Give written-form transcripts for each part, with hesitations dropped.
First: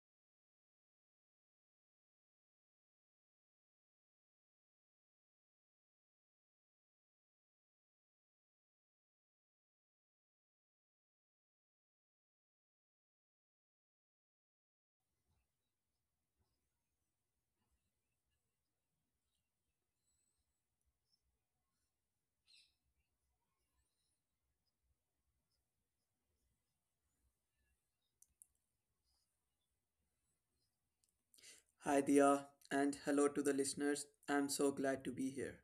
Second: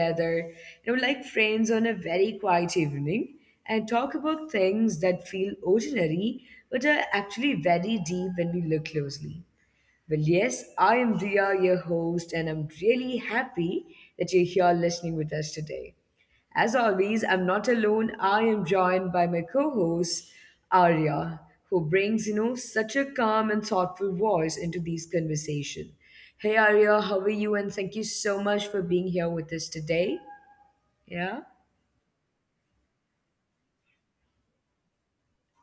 together, you know, like friends on a very quiet evening and talk about things that feel ordinary but are actually very deep when we look closely. Well, yes, I am Dia, your host, and I'm really happy that you're here listening with us today. As always, I'm not alone. I am joined by my co-host, Arya, who brings, you know, such a calm and thoughtful voice into these conversation. Hey Arya, how are you? And thank you so much for being here with us today. Yeah. Hi, Dia, and hello to the listeners. I'm so glad to be here.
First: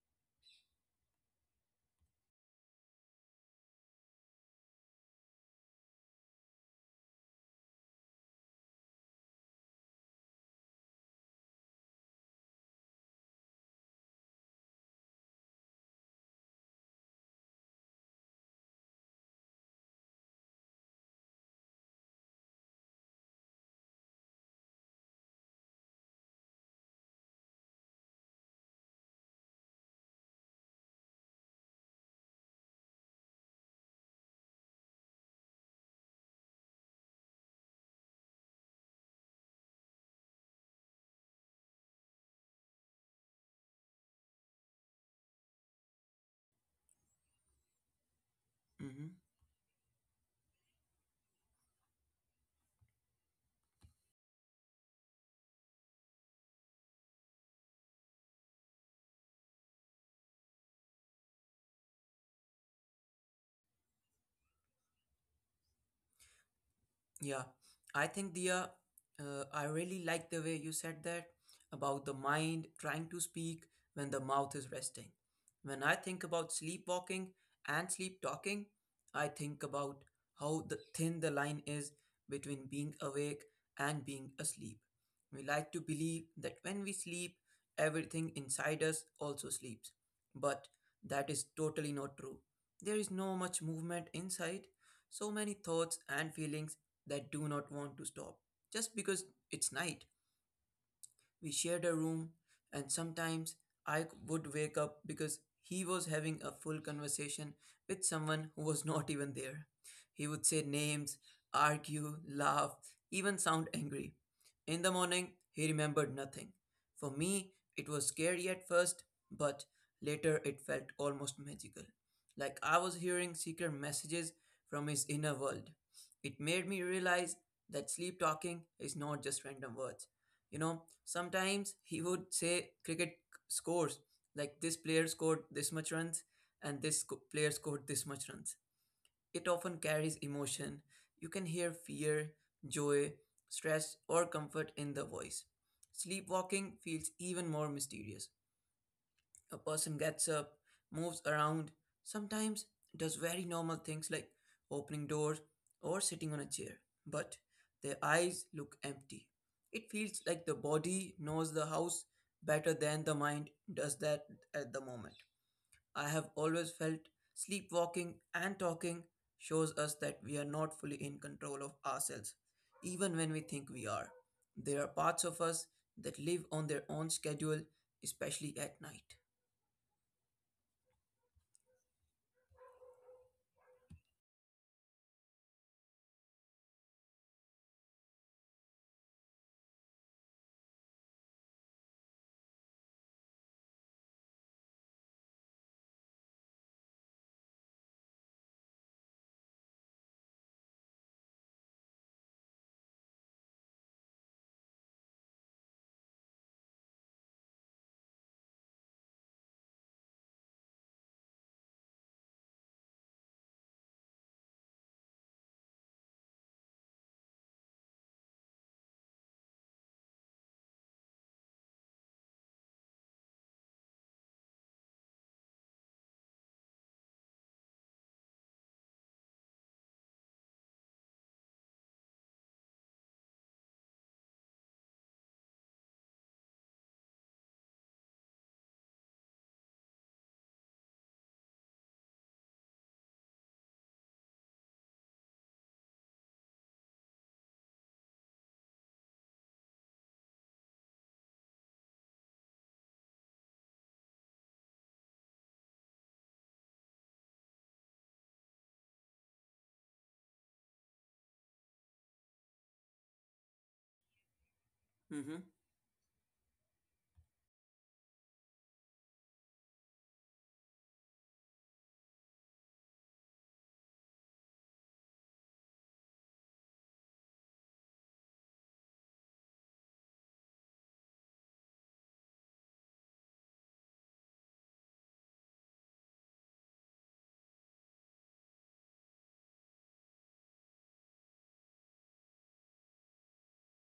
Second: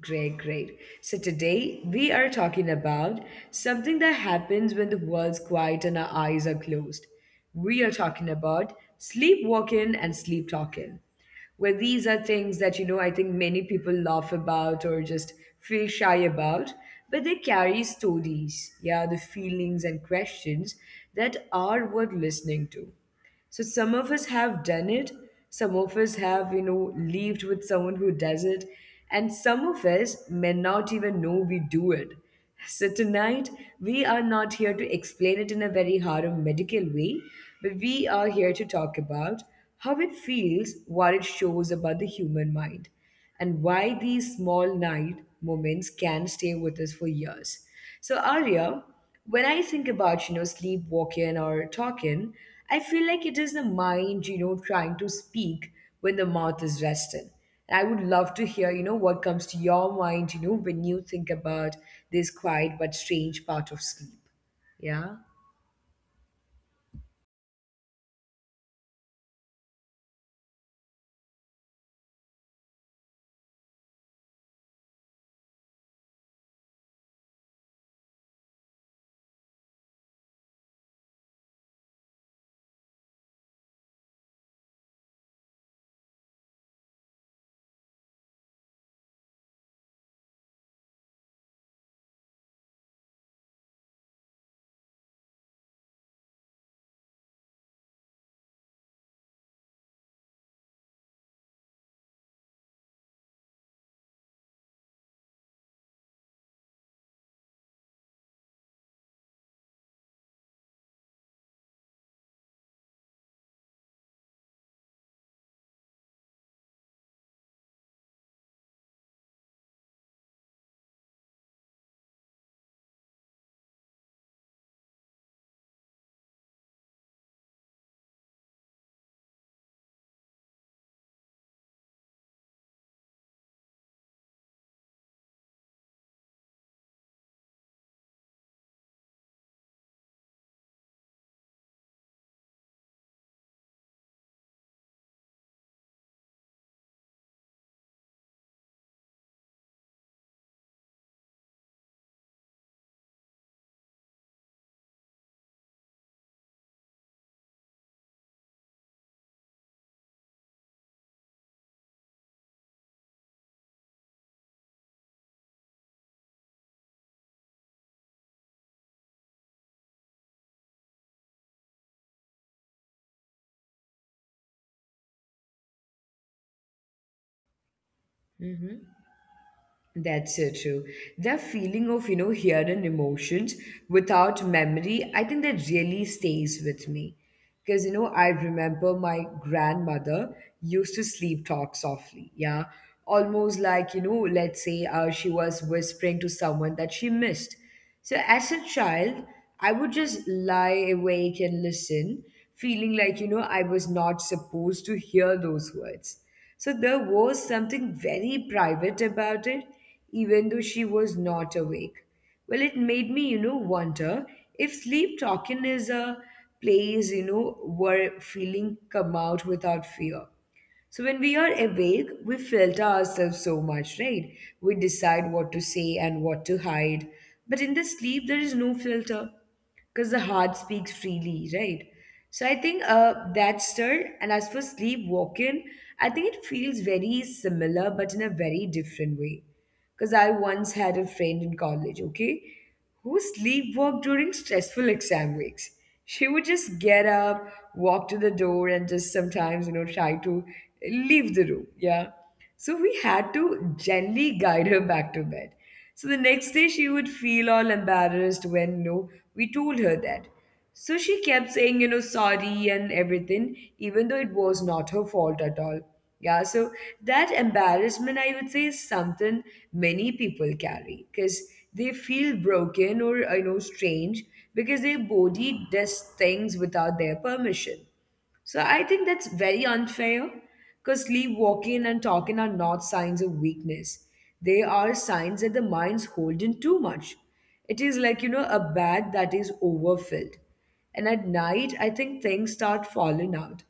Great, great. So today we are talking about something that happens when the world's quiet and our eyes are closed. We are talking about sleepwalking and sleep talking. Well, these are things that, you know, I think many people laugh about or just feel shy about, but they carry stories, yeah, the feelings and questions that are worth listening to. So some of us have done it, some of us have, you know, lived with someone who does it, and some of us may not even know we do it. So tonight, we are not here to explain it in a very hard or medical way, but we are here to talk about how it feels, what it shows about the human mind and why these small night moments can stay with us for years. So Arya, Mhm. when I think about, you know, sleepwalking or talking, I feel like it is the mind, you know, trying to speak when the mouth is resting. I would love to hear, you know, what comes to your mind, you know, when you think about this quiet but strange part of sleep. Yeah. Yeah, I think Dia, I really like the way you said that about the mind trying to speak when the mouth is resting. When I think about sleepwalking and sleep talking, I think about how the thin the line is between being awake and being asleep. We like to believe that when we sleep, everything inside us also sleeps. But that is totally not true. There is no much movement inside, so many thoughts and feelings that do not want to stop just because it's night. We shared a room, and sometimes I would wake up because he was having a full conversation with someone who was not even there. He would say names, argue, laugh, even sound angry. In the morning, he remembered nothing. For me, it was scary at first, but later it felt almost magical. Like I was hearing secret messages from his inner world. It made me realize that sleep talking is not just random words, you know, sometimes he would say cricket scores, like this player scored this much runs and this player scored this much runs. It often carries emotion. You can hear fear, joy, stress, or comfort in the voice. Sleepwalking feels even more mysterious. A person gets up, moves around, sometimes does very normal things like opening doors or sitting on a chair, but their eyes look empty. It feels like the body knows the house better than the mind does that at the moment. I have always felt sleepwalking and talking shows us that we are not fully in control of ourselves, even when we think we are. There are parts of us that live on their own schedule, especially at night. Mm-hmm. That's so true. That feeling of, you know, hearing emotions without memory, I think that really stays with me. Because, you know, I remember my grandmother used to sleep talk softly. Yeah. Almost like, you know, let's say she was whispering to someone that she missed. So as a child, I would just lie awake and listen, feeling like, you know, I was not supposed to hear those words. So there was something very private about it, even though she was not awake. Well, it made me, you know, wonder if sleep talking is a place, you know, where feeling come out without fear. So when we are awake, we filter ourselves so much, right? We decide what to say and what to hide. But in the sleep, there is no filter because the heart speaks freely, right? So I think that's still. And as for sleep walking, I think it feels very similar, but in a very different way. Because I once had a friend in college, okay, who sleepwalked during stressful exam weeks. She would just get up, walk to the door, and just sometimes, you know, try to leave the room. Yeah. So we had to gently guide her back to bed. So the next day she would feel all embarrassed when no, we told her that. So she kept saying, you know, sorry and everything, even though it was not her fault at all. Yeah, so that embarrassment, I would say, is something many people carry because they feel broken or, you know, strange because their body does things without their permission. So I think that's very unfair because sleep walking and talking are not signs of weakness. They are signs that the mind's holding too much. It is like, you know, a bag that is overfilled. And at night, I think things start falling out.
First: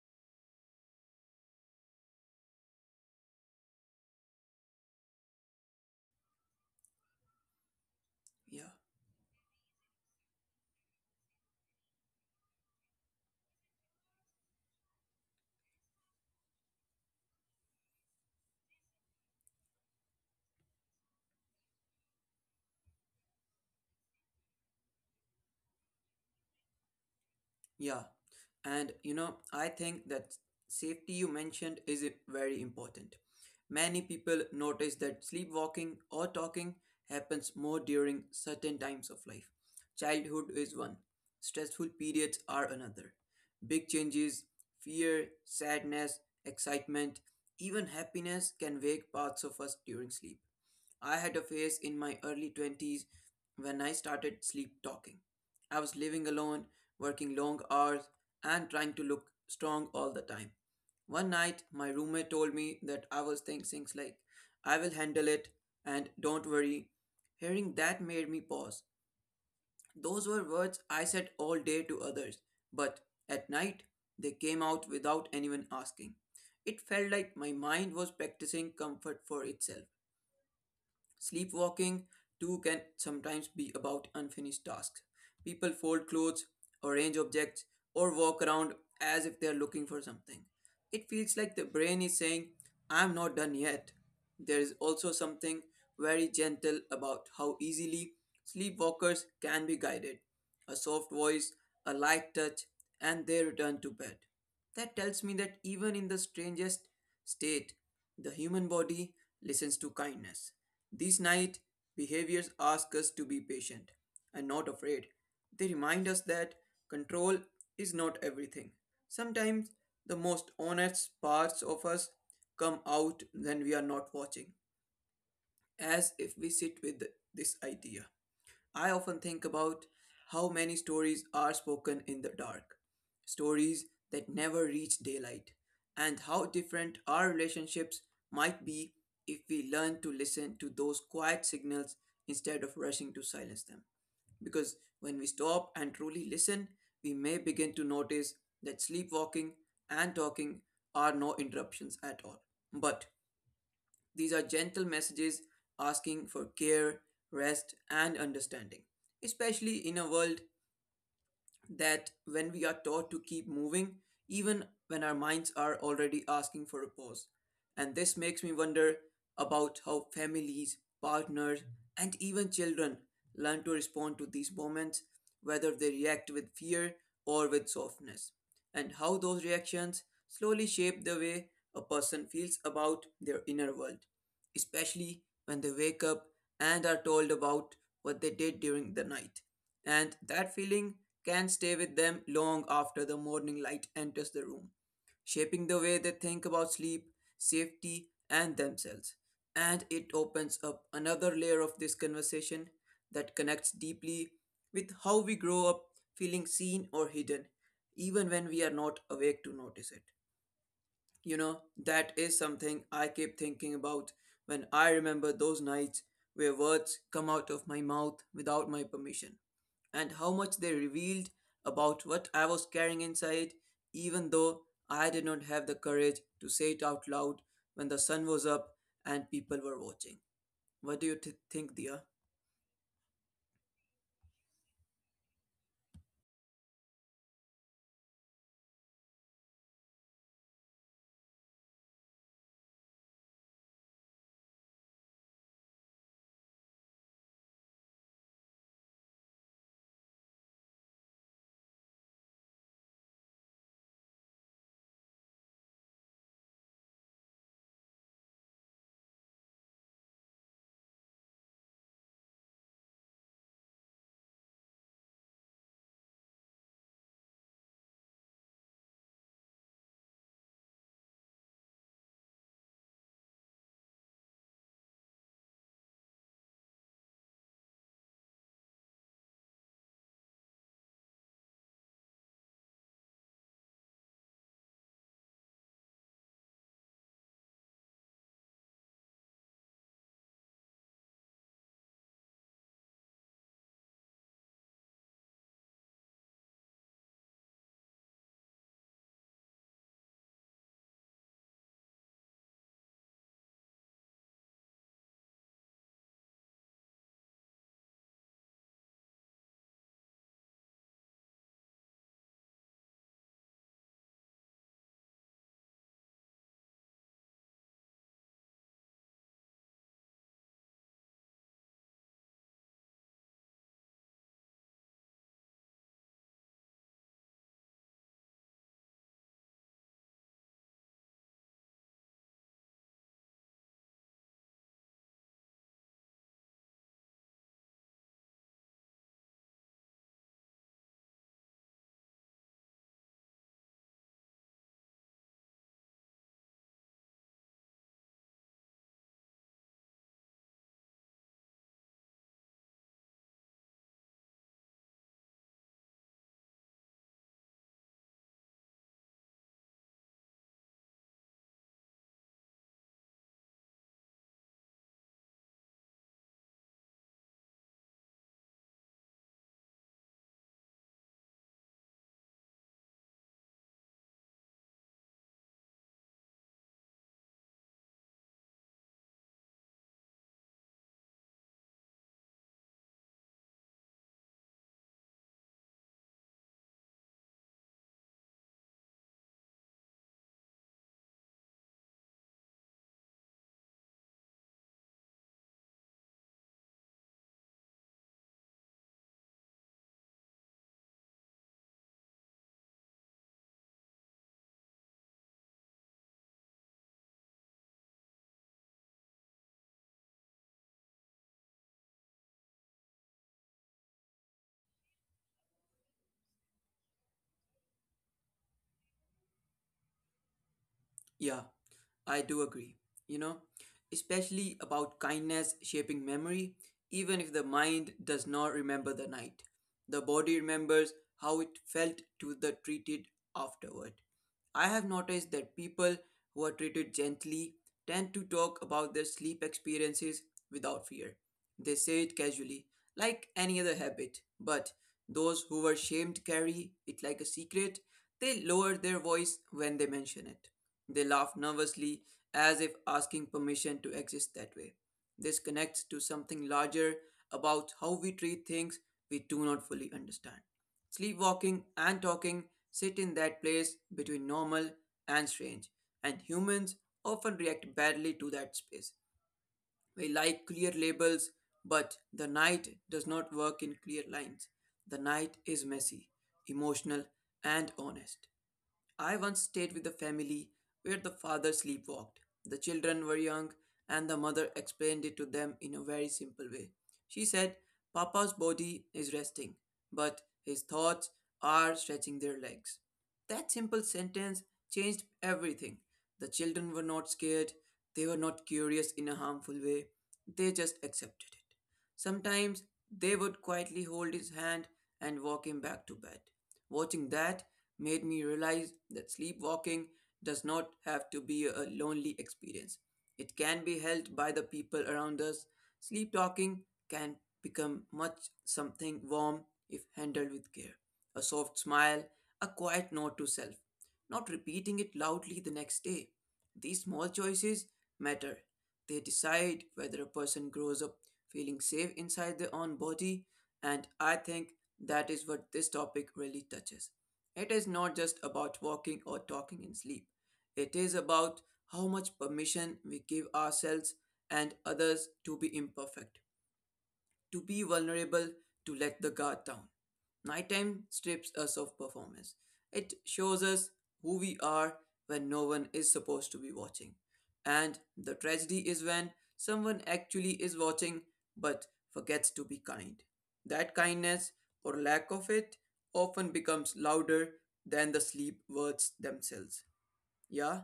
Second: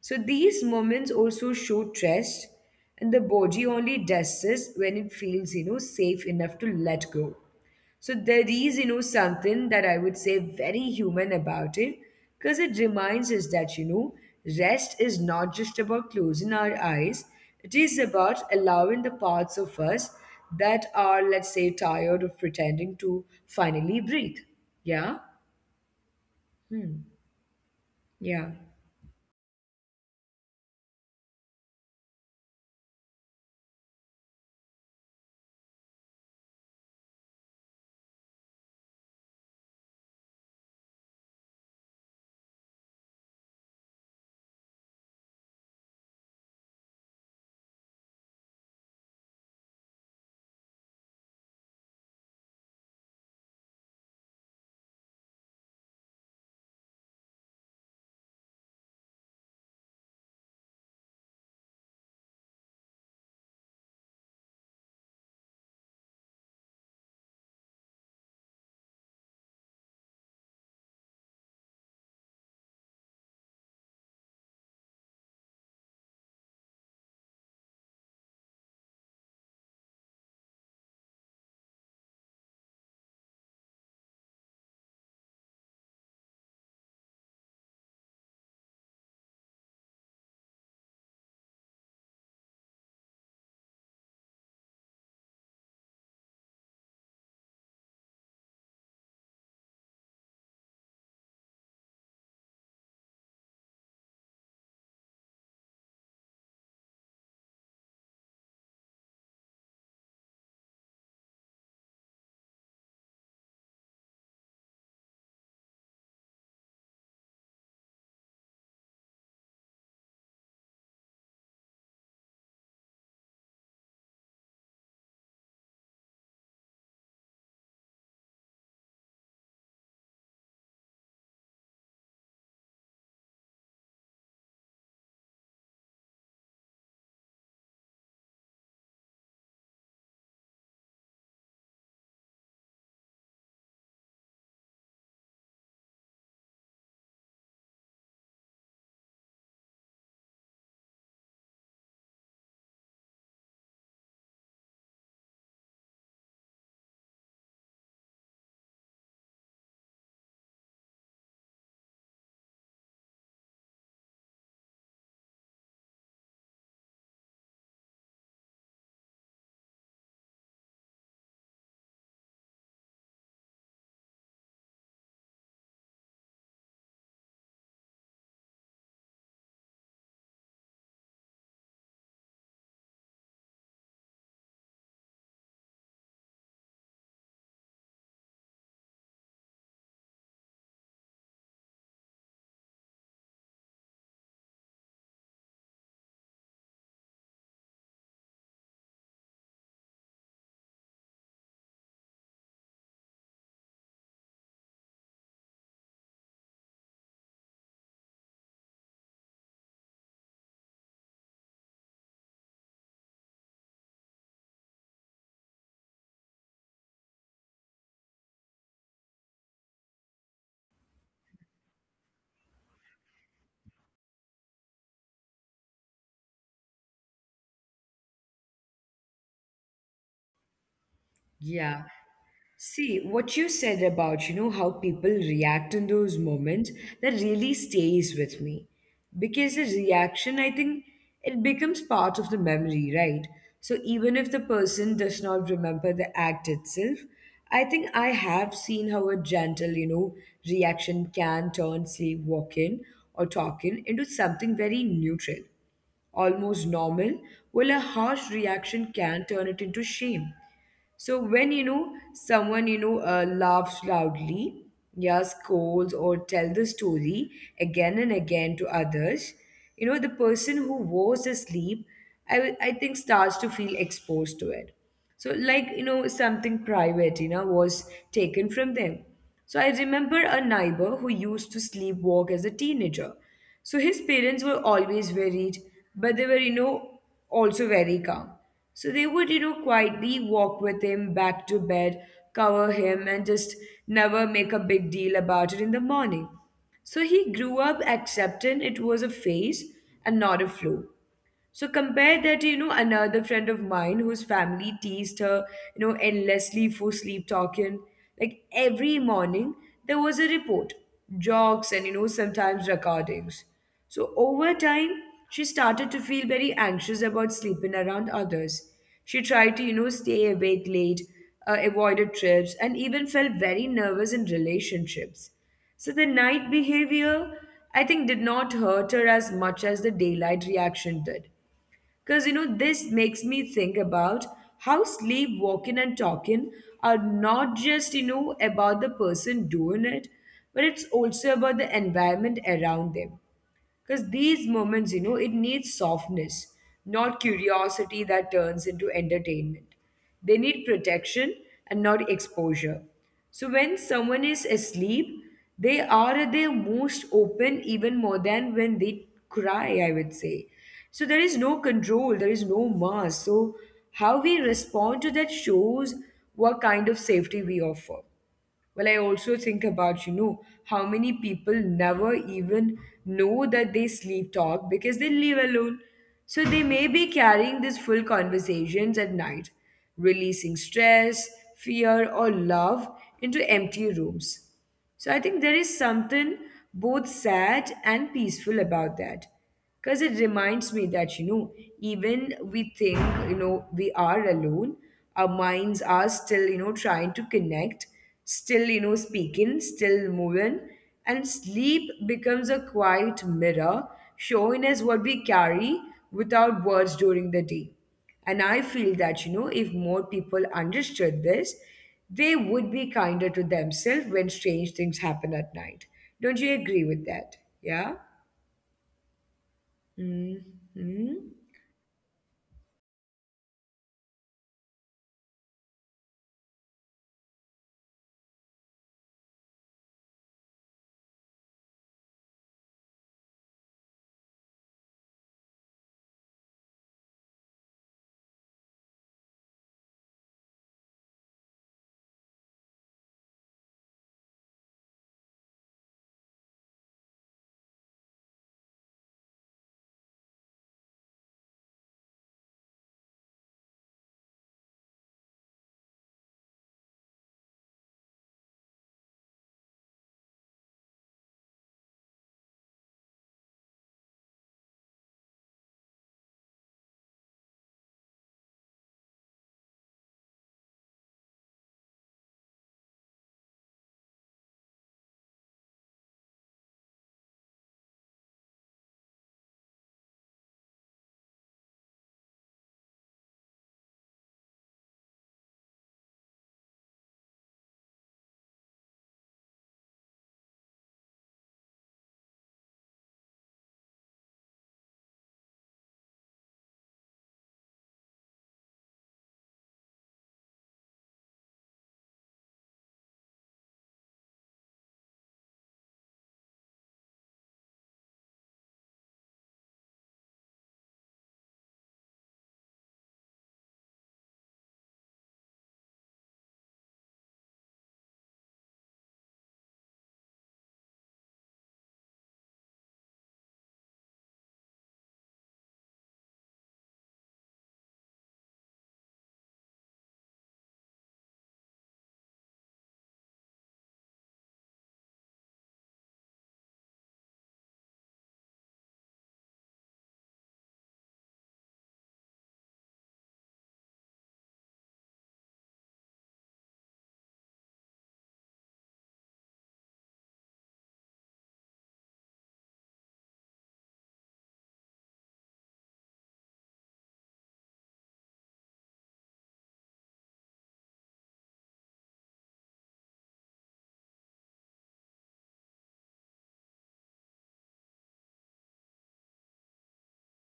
So these moments also show trust, and the body only does this when it feels, you know, safe enough to let go. So there Yeah, is, you know, something that I would say very human about it, because it reminds us that, you know, rest is not just about closing our eyes, it is about allowing the parts of us that are, let's say, tired of pretending to finally breathe. Yeah? Hmm. yeah. Yeah. And you know, I think that safety you mentioned is very important. Many people notice that sleepwalking or talking happens more during certain times of life. Childhood is one, stressful periods are another. Big changes, fear, sadness, excitement, even happiness can wake parts of us during sleep. I had a phase in my early 20s when I started sleep talking. I was living alone, working long hours, and trying to look strong all the time. One night, my roommate told me that I was saying things like, "I will handle it" and "Don't worry." Hearing that made me pause. Those were words I said all day to others, but at night, they came out without anyone asking. It felt like my mind was practicing comfort for itself. Sleepwalking, too, can sometimes be about unfinished tasks. People fold clothes, arrange objects, or walk around as if they are looking for something. It feels like the brain is saying, "I'm not done yet." There is also something very gentle about how easily sleepwalkers can be guided. A soft voice, a light touch, and they return to bed. That tells me that even in the strangest state, the human body listens to kindness. These night behaviors ask us to be patient and not afraid. They remind us that control is not everything. Sometimes the most honest parts of us come out when we are not watching, as if we sit with this idea. I often think about how many stories are spoken in the dark, stories that never reach daylight, and how different our relationships might be if we learn to listen to those quiet signals instead of rushing to silence them. Because when we stop and truly listen, we may begin to notice that sleepwalking and talking are no interruptions at all, but these are gentle messages asking for care, rest, and understanding, especially in a world that when we are taught to keep moving, even when our minds are already asking for a pause. And this makes me wonder about how families, partners, and even children learn to respond to these moments, whether they react with fear or with softness, and how those reactions slowly shape the way a person feels about their inner world especially when they wake up and are told about what they did during the night. And that feeling can stay with them long after the morning light enters the room, shaping the way they think about sleep, safety, and themselves. And it opens up another layer of this conversation that connects deeply with how we grow up feeling seen or hidden, even when we are not awake to notice it. You know, that is something I keep thinking about when I remember those nights where words come out of my mouth without my permission, and how much they revealed about what I was carrying inside, even though I did not have the courage to say it out loud when the sun was up and people were watching. What do Yeah. you think, Dia? See, what you said about, you know, how people react in those moments, that really stays with me. Because the reaction, I think, it becomes part of the memory, right? So even if the person does not remember the act itself, I think I have seen how a gentle, you know, reaction can turn, say, walk in or talk in into something very neutral almost normal, well, a harsh reaction can turn it into shame. So when you know someone you know laughs loudly, yeah, scolds or tell the story again and again to others, you know the person who was asleep, I think starts to feel exposed to it. So like you know something private, you know, was taken from them. So I remember a neighbor who used to sleepwalk as a teenager. So his parents were always worried, but they were, you know, also very calm. So they would, you know, quietly walk with him back to bed, cover him, and just never make a big deal about it in the morning. So he grew up accepting it was a phase and not a flu. So compare that to, you know, another friend of mine whose family teased her, you know, endlessly for sleep talking. Like every morning, there was a report, jokes, and, you know, sometimes recordings. So over time, she started to feel very anxious about sleeping around others. She tried to, you know, stay awake late, avoided trips, and even felt very nervous in relationships. So the night behavior, I think, did not hurt her as much as the daylight reaction did. Because, you know, this makes me think about how sleepwalking and talking are not just, you know, about the person doing it, but it's also about the environment around them. Because these moments, you know, it needs softness, not curiosity that turns into entertainment. They need protection and not exposure. So when someone is asleep, they are at their most open even more than when they cry, I would say. So there is no control, there is no mask. So how we respond to that shows what kind of safety we offer. Well, I also think about, you know, how many people never even know that they sleep talk because they live alone. So they may be carrying these full conversations at night, releasing stress, fear, or love into empty rooms. So I think there is something both sad and peaceful about that because it reminds me that, you know, even we think, you know, we are alone, our minds are still, you know, trying to connect, still, you know, speaking, still moving, and sleep becomes a quiet mirror showing us what we carry without words during the day. And I feel that, you know, if more people understood this, they would be kinder to themselves when strange things happen at night. Don't you agree with that? Yeah. Yeah, Mm-hmm. I do agree. You know, especially about kindness shaping memory, even if the mind does not remember the night, the body remembers how it felt to the treated afterward. I have noticed that people who are treated gently tend to talk about their sleep experiences without fear they say it casually, like any other habit, but those who were shamed carry it like a secret. They lower their voice when they mention it. They laugh nervously as if asking permission to exist that way. This connects to something larger about how we treat things we do not fully understand. Sleepwalking and talking sit in that place between normal and strange, and humans often react badly to that space. We like clear labels, but the night does not work in clear lines. The night is messy, emotional, and honest. I once stayed with a family where the father sleepwalked. The children were young, and the mother explained it to them in a very simple way. She said, "Papa's body is resting, but his thoughts are stretching their legs." That simple sentence changed everything. The children were not scared, they were not curious in a harmful way, they just accepted it. Sometimes they would quietly hold his hand and walk him back to bed. Watching that made me realize that sleepwalking does not have to be a lonely experience. It can be held by the people around us. Sleep talking can become much something warm if handled with care. A soft smile, a quiet note to self, not repeating it loudly the next day. These small choices matter. They decide whether a person grows up feeling safe inside their own body, and I think that is what this topic really touches. It is not just about walking or talking in sleep. It is about how much permission we give ourselves and others to be imperfect, to be vulnerable, to let the guard down. Nighttime strips us of performance. It shows us who we are when no one is supposed to be watching. And the tragedy is when someone actually is watching but forgets to be kind. That kindness or lack of it often becomes louder than the sleep words themselves. Yeah?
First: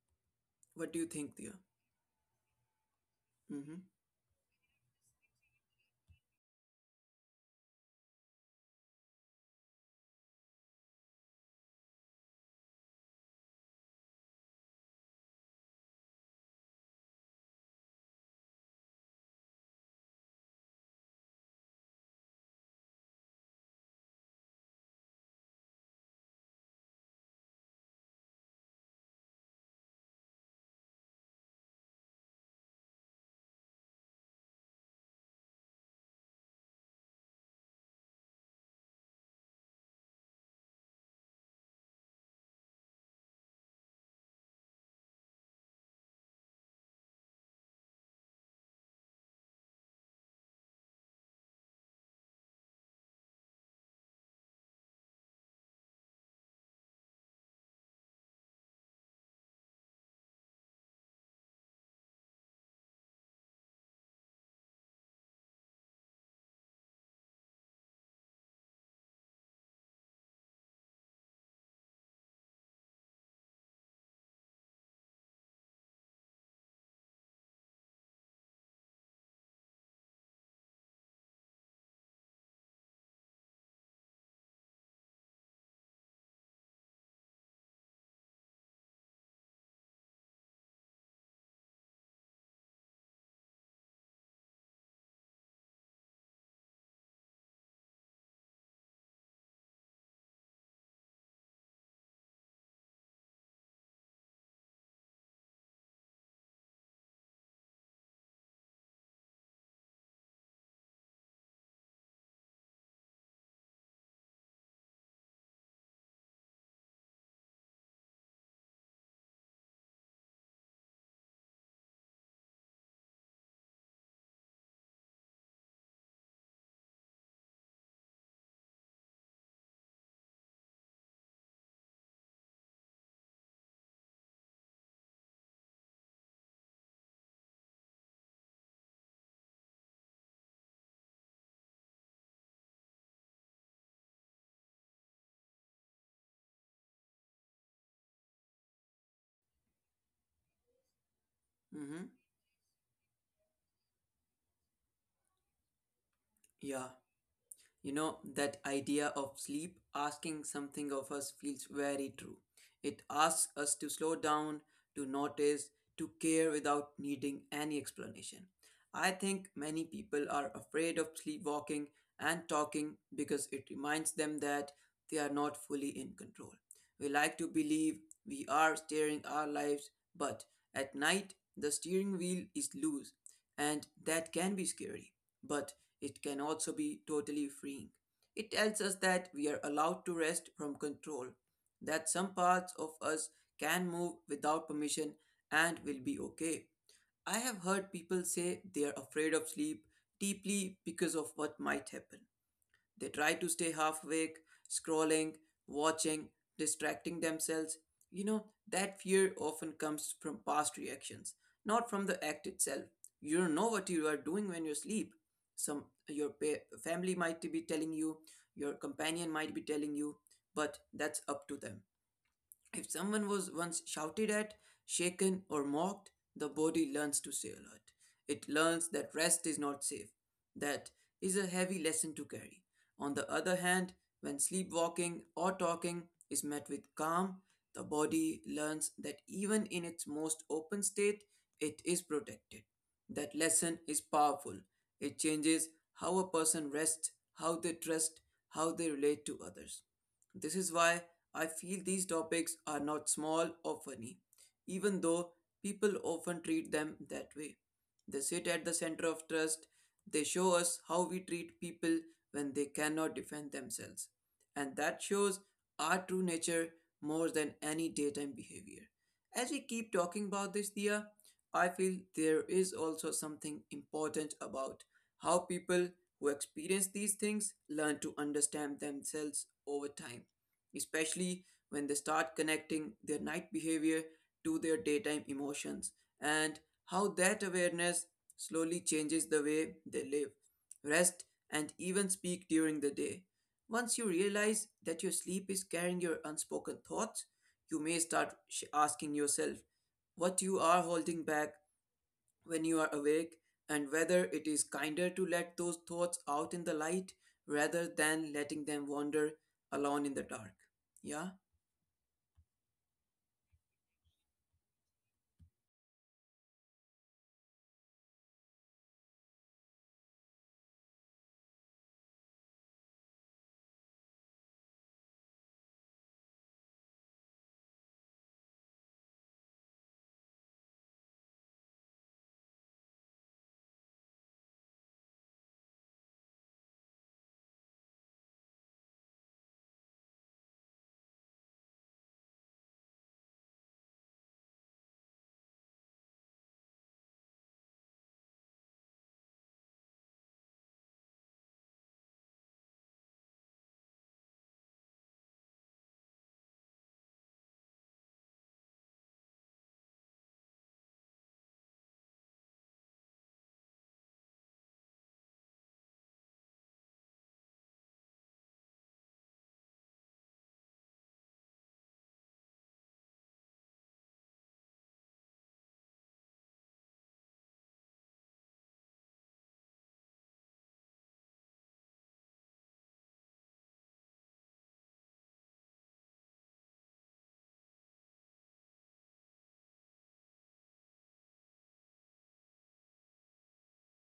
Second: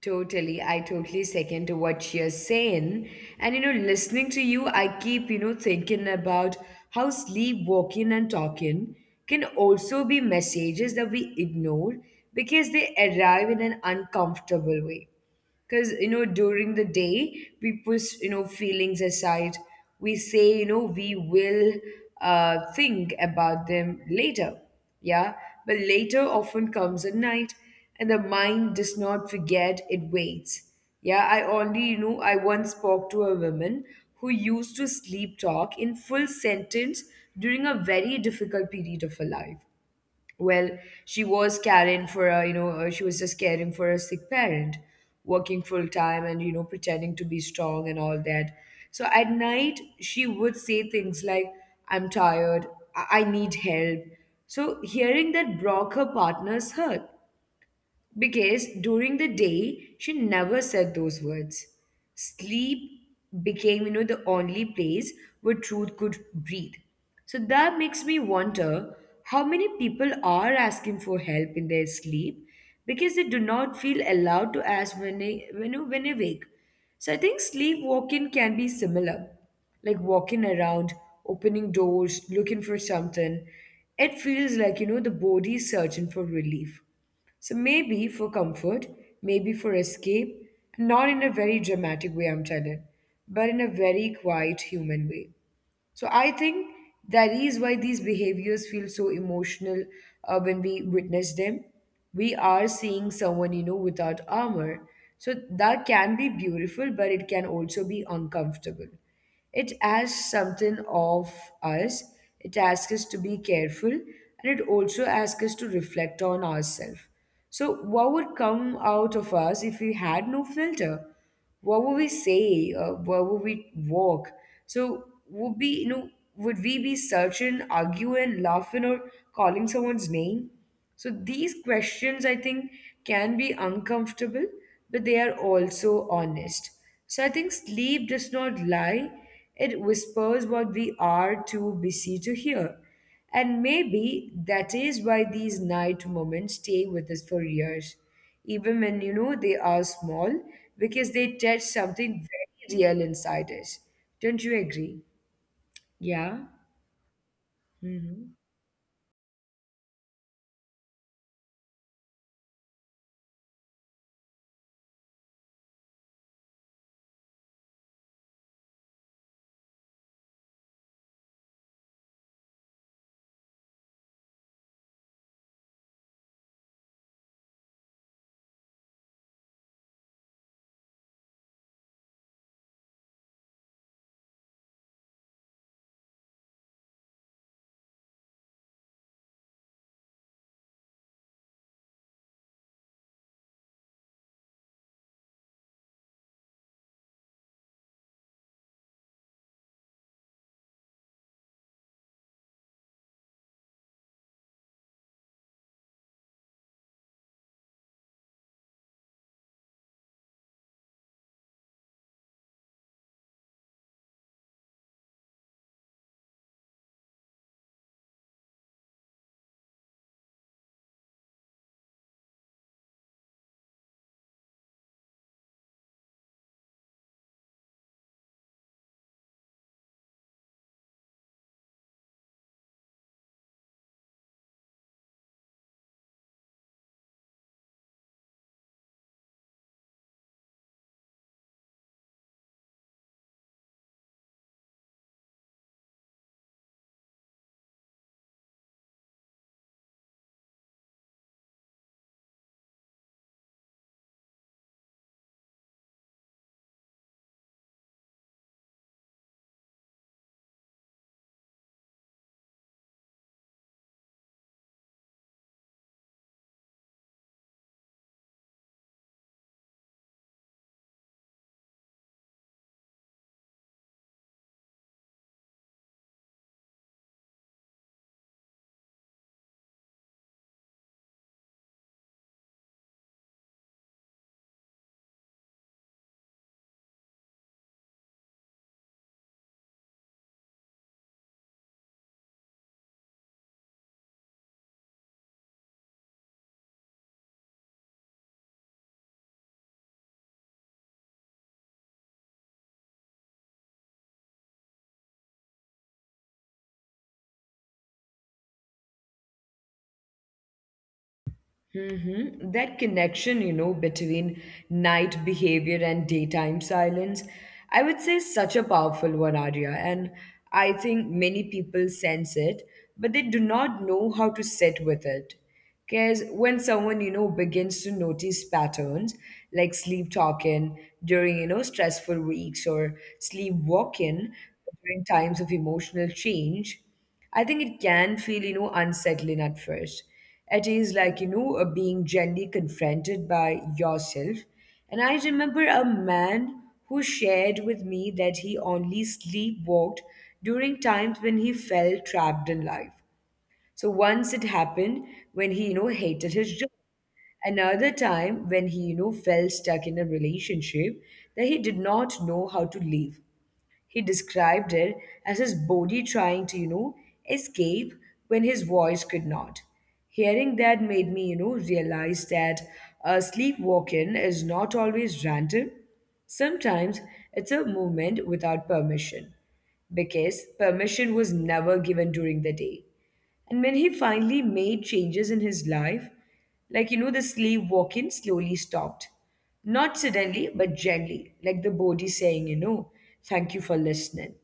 Totally. I What do you totally think, Dia? second to what you're saying. And you know, Mm-hmm. listening to you, I keep, you know, thinking about how sleepwalking and talking can also be messages that we ignore because they arrive in an uncomfortable way. Because you know during the day we push, you know, feelings aside, we say, you know, we will think about them later, yeah, but later often comes at night, and the mind does not forget, it waits. Yeah. I only you know I once spoke to a woman who used to sleep talk in full sentence during a very difficult period of her life. Well, she was caring for a, you know, she was just caring for a sick parent, working full time and, you know, pretending to be strong and all that. So at night, she would say things like, I'm tired, I need help. So hearing that broke her partner's heart. Because during the day, she never said those words. Sleep became, you know, the only place where truth could breathe. So that makes me wonder how many people are asking for help in their sleep because they do not feel allowed to ask when when they wake. So I think sleepwalking can be similar, like walking around, opening doors, looking for something. It feels like, you know, the body is searching for relief. So maybe for comfort, maybe for escape, not in a very dramatic way, I'm telling, but in a very quiet human way. So I think that is why these behaviors feel so emotional when we witness them. We are seeing someone, you know, without armor. So that can be beautiful, but it can also be uncomfortable. It asks something of us, it asks us to be careful, and it also asks us to reflect on ourselves. So, what would come out of us if we had no filter? What would we say? Where would we walk? So, would be you know, would we be searching, arguing, laughing, or calling someone's name? So, these questions I think, can be uncomfortable, but they are also honest. So, I think sleep does not lie; it whispers what we are too busy to hear. And maybe that is why these night moments stay with us for years, even when they are small, because they touch Mm-hmm. something very real inside us. Don't you agree? Yeah. Yeah. You know, Hmm. that idea of sleep asking something of us feels very true. It asks us to slow down, to notice, to care without needing any explanation. I think many people are afraid of sleepwalking and talking because it reminds them that they are not fully in control. We like to believe we are steering our lives, but at night the steering wheel is loose, and that can be scary, but it can also be totally freeing. It tells us that we are allowed to rest from control, that some parts of us can move without permission and will be okay. I have heard people say they are afraid of sleep deeply because of what might happen. They try to stay half awake, scrolling, watching, distracting themselves. You know, that fear often comes from past reactions, not from the act itself. You don't know what you are doing when you sleep. Some your family might be telling you, your companion might be telling you, but that's up to them. If someone was once shouted at, shaken, or mocked, the body learns to stay alert. It learns that rest is not safe. That is a heavy lesson to carry. On the other hand, when sleepwalking or talking is met with calm, the body learns that even in its most open state, it is protected. That lesson is powerful. It changes how a person rests, how they trust, how they relate to others. This is why I feel these topics are not small or funny, even though people often treat them that way. They sit at the center of trust, they show us how we treat people when they cannot defend themselves and that shows our true nature more than any daytime behavior. As we keep talking about this, Dia, I feel there is also something important about how people who experience these things learn to understand themselves over time, especially when they start connecting their night behavior to their daytime emotions and how that awareness slowly changes the way they live rest, and even speak during the day. Once you realize that your sleep is carrying your unspoken thoughts, you may start asking yourself what you are holding back when you are awake and whether it is kinder to let those thoughts out in the light rather than letting them wander alone in the dark. Yeah? Mm-hmm. That connection, you know, between night behavior and daytime silence, I would say is such a powerful one, Arya. And I think many people sense it, but they do not know how to sit with it. Because when someone, you know, begins to notice patterns like sleep talking during, you know, stressful weeks, or sleep walking during times of emotional change, I think it can feel, you know, unsettling at first. It is like, being gently confronted by yourself. And I remember a man who shared with me that he only sleepwalked during times when he felt trapped in life. So once it happened when he, you know, hated his job. Another time when he, you know, felt stuck in a relationship that he did not know how to leave. He described it as his body trying to, you know, escape when his voice could not. Hearing that made me, you know, realize that sleepwalking is not always random. Sometimes it's a movement without permission, because permission was never given during the day. And when he finally made changes in his life, like, you know, the slave walk in slowly stopped. Not suddenly, but gently, like the body saying, you know, thank you for listening.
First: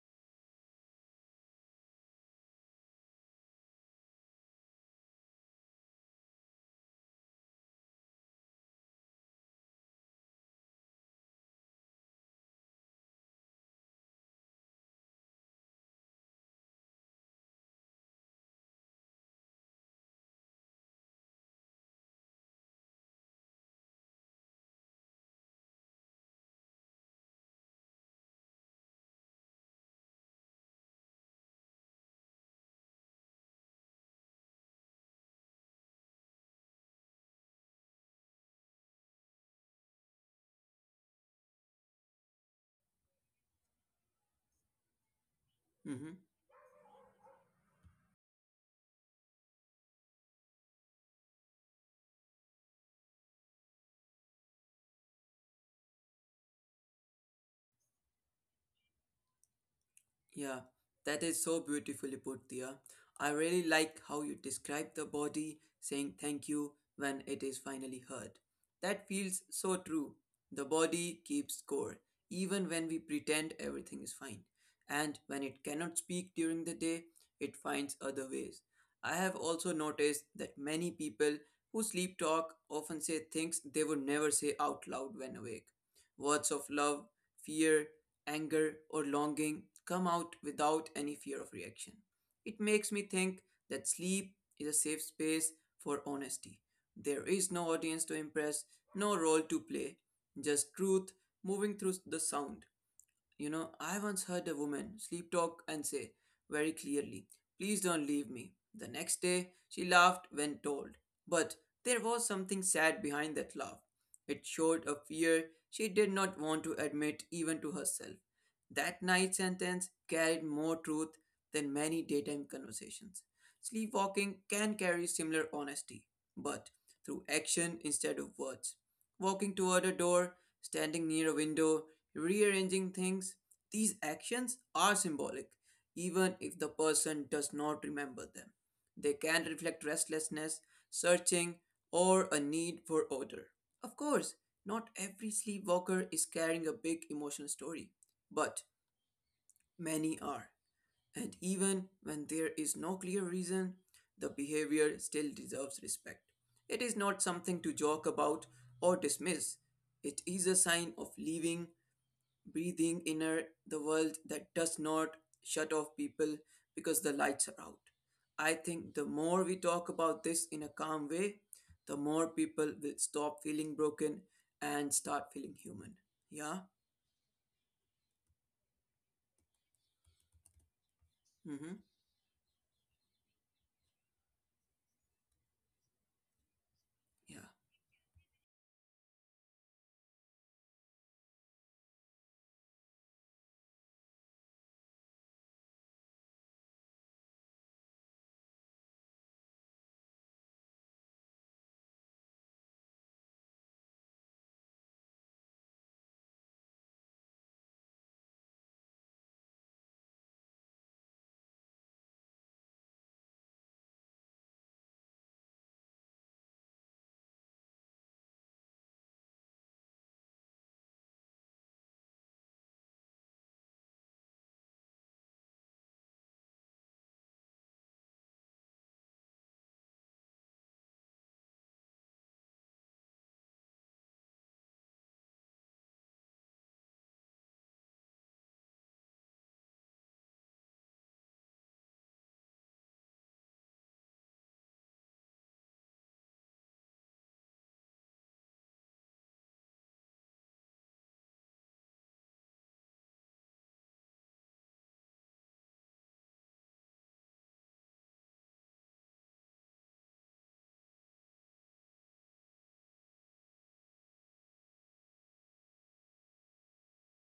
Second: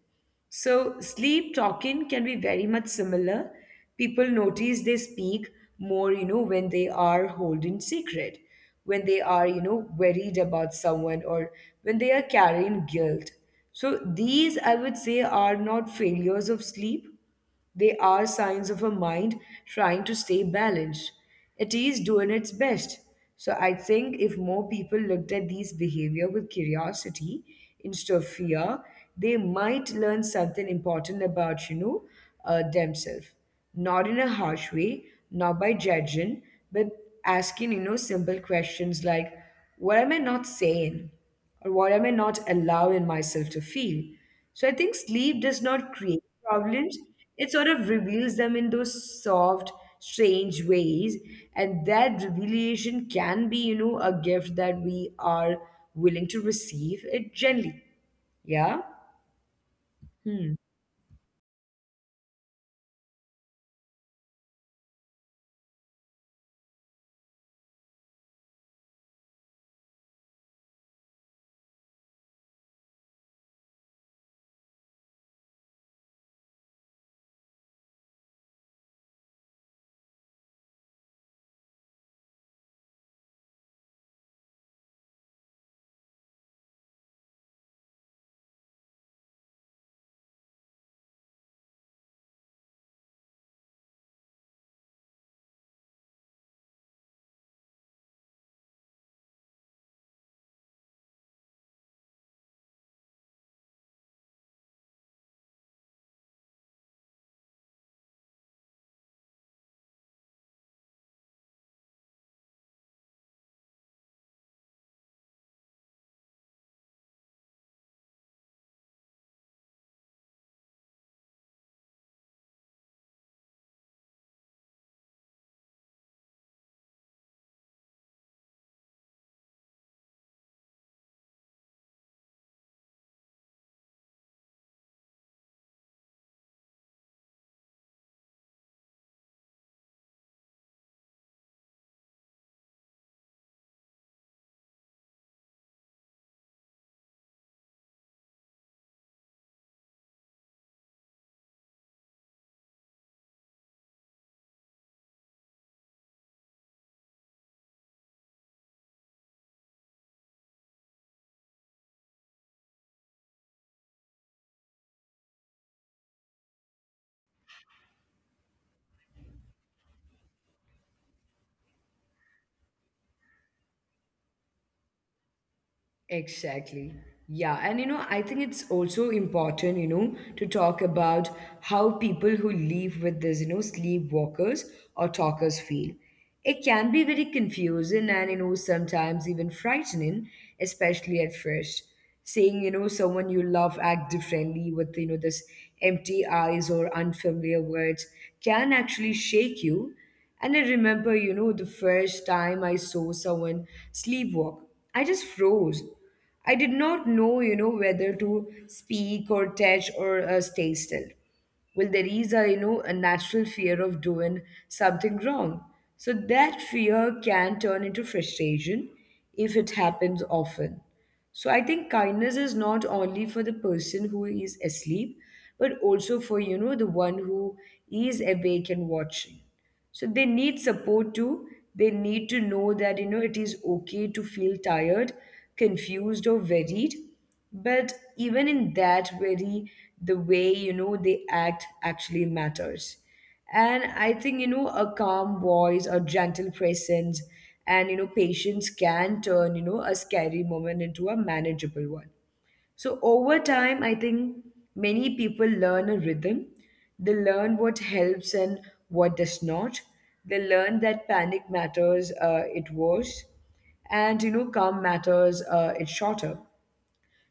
So, sleep talking can be very much similar. People notice they speak more, you know, when they are holding secret, when they are, you know, worried about someone, or when they are carrying guilt. So, these I would say are not failures of sleep, they are signs of a mind trying to stay balanced. It is doing its best. So I think if more people looked at these behavior with curiosity instead of fear, they might learn something important about, themselves. Not in a harsh way, not by judging, but asking, you know, simple questions like, what am I not saying? Or what am I not allowing myself to feel? So I think sleep does Mhm. not create problems, it sort of reveals them in those soft, strange ways. And that revelation can be, you know, a gift that we are willing to receive it gently. Yeah? Yeah, Hmm. that is so beautifully put, Dia. I really like how you describe the body saying thank you when it is finally heard. That feels so true. The body keeps score, even when we pretend everything is fine. And when it cannot speak during the day, it finds other ways. I have also noticed that many people who sleep talk often say things they would never say out loud when awake. Words of love, fear, anger, or longing come out without any fear of reaction. It makes me think that sleep is a safe space for honesty. There is no audience to impress, no role to play, just truth moving through the sound. You know, I once heard a woman sleep talk and say very clearly, please don't leave me. The next day, she laughed when told. But there was something sad behind that laugh. It showed a fear she did not want to admit even to herself. That night sentence carried more truth than many daytime conversations. Sleepwalking can carry similar honesty, but through action instead of words, walking toward a door, standing near a window, rearranging things. These actions are symbolic, even if the person does not remember them. They can reflect restlessness, searching, or a need for order. Of course, not every sleepwalker is carrying a big emotional story, but many are. And even when there is no clear reason, the behavior still deserves respect. It is not something to joke about or dismiss. It is a sign of living, breathing inner the world that does not shut off people because the lights are out. I think the more we talk about this in a calm way, the more people will stop feeling broken and start feeling human. Yeah? Exactly. Yeah. And you know, I think it's also important, you know, to talk about Mm-hmm. how people who live with this, you know, sleepwalkers or talkers feel. It can be Yeah. very confusing and, you know, sometimes even frightening, especially at first. Seeing, you know, someone you love act differently with, you know, this empty eyes or unfamiliar words can actually shake you. And I remember, you know, the first time I saw someone sleepwalk, I just froze. I did not know, you know, whether to speak or touch or stay still. Well, there is a, you know, a natural fear of doing something wrong. So that fear can turn into frustration if it happens often. So I think kindness is not only for the person who is asleep, but also for, you know, the one who is awake and watching. So they need support too. They need to know that, you know, it is okay to feel tired, confused, or worried. But even in that worry, the way, you know, they act actually matters. And I think, you know, a calm voice, a gentle presence, and, you know, patience can turn, you know, a scary moment into a manageable one. So over time, I think many people learn a rhythm. They learn what helps and what does not. They learn that panic matters, it worse, and you know, calm matters, it's shorter.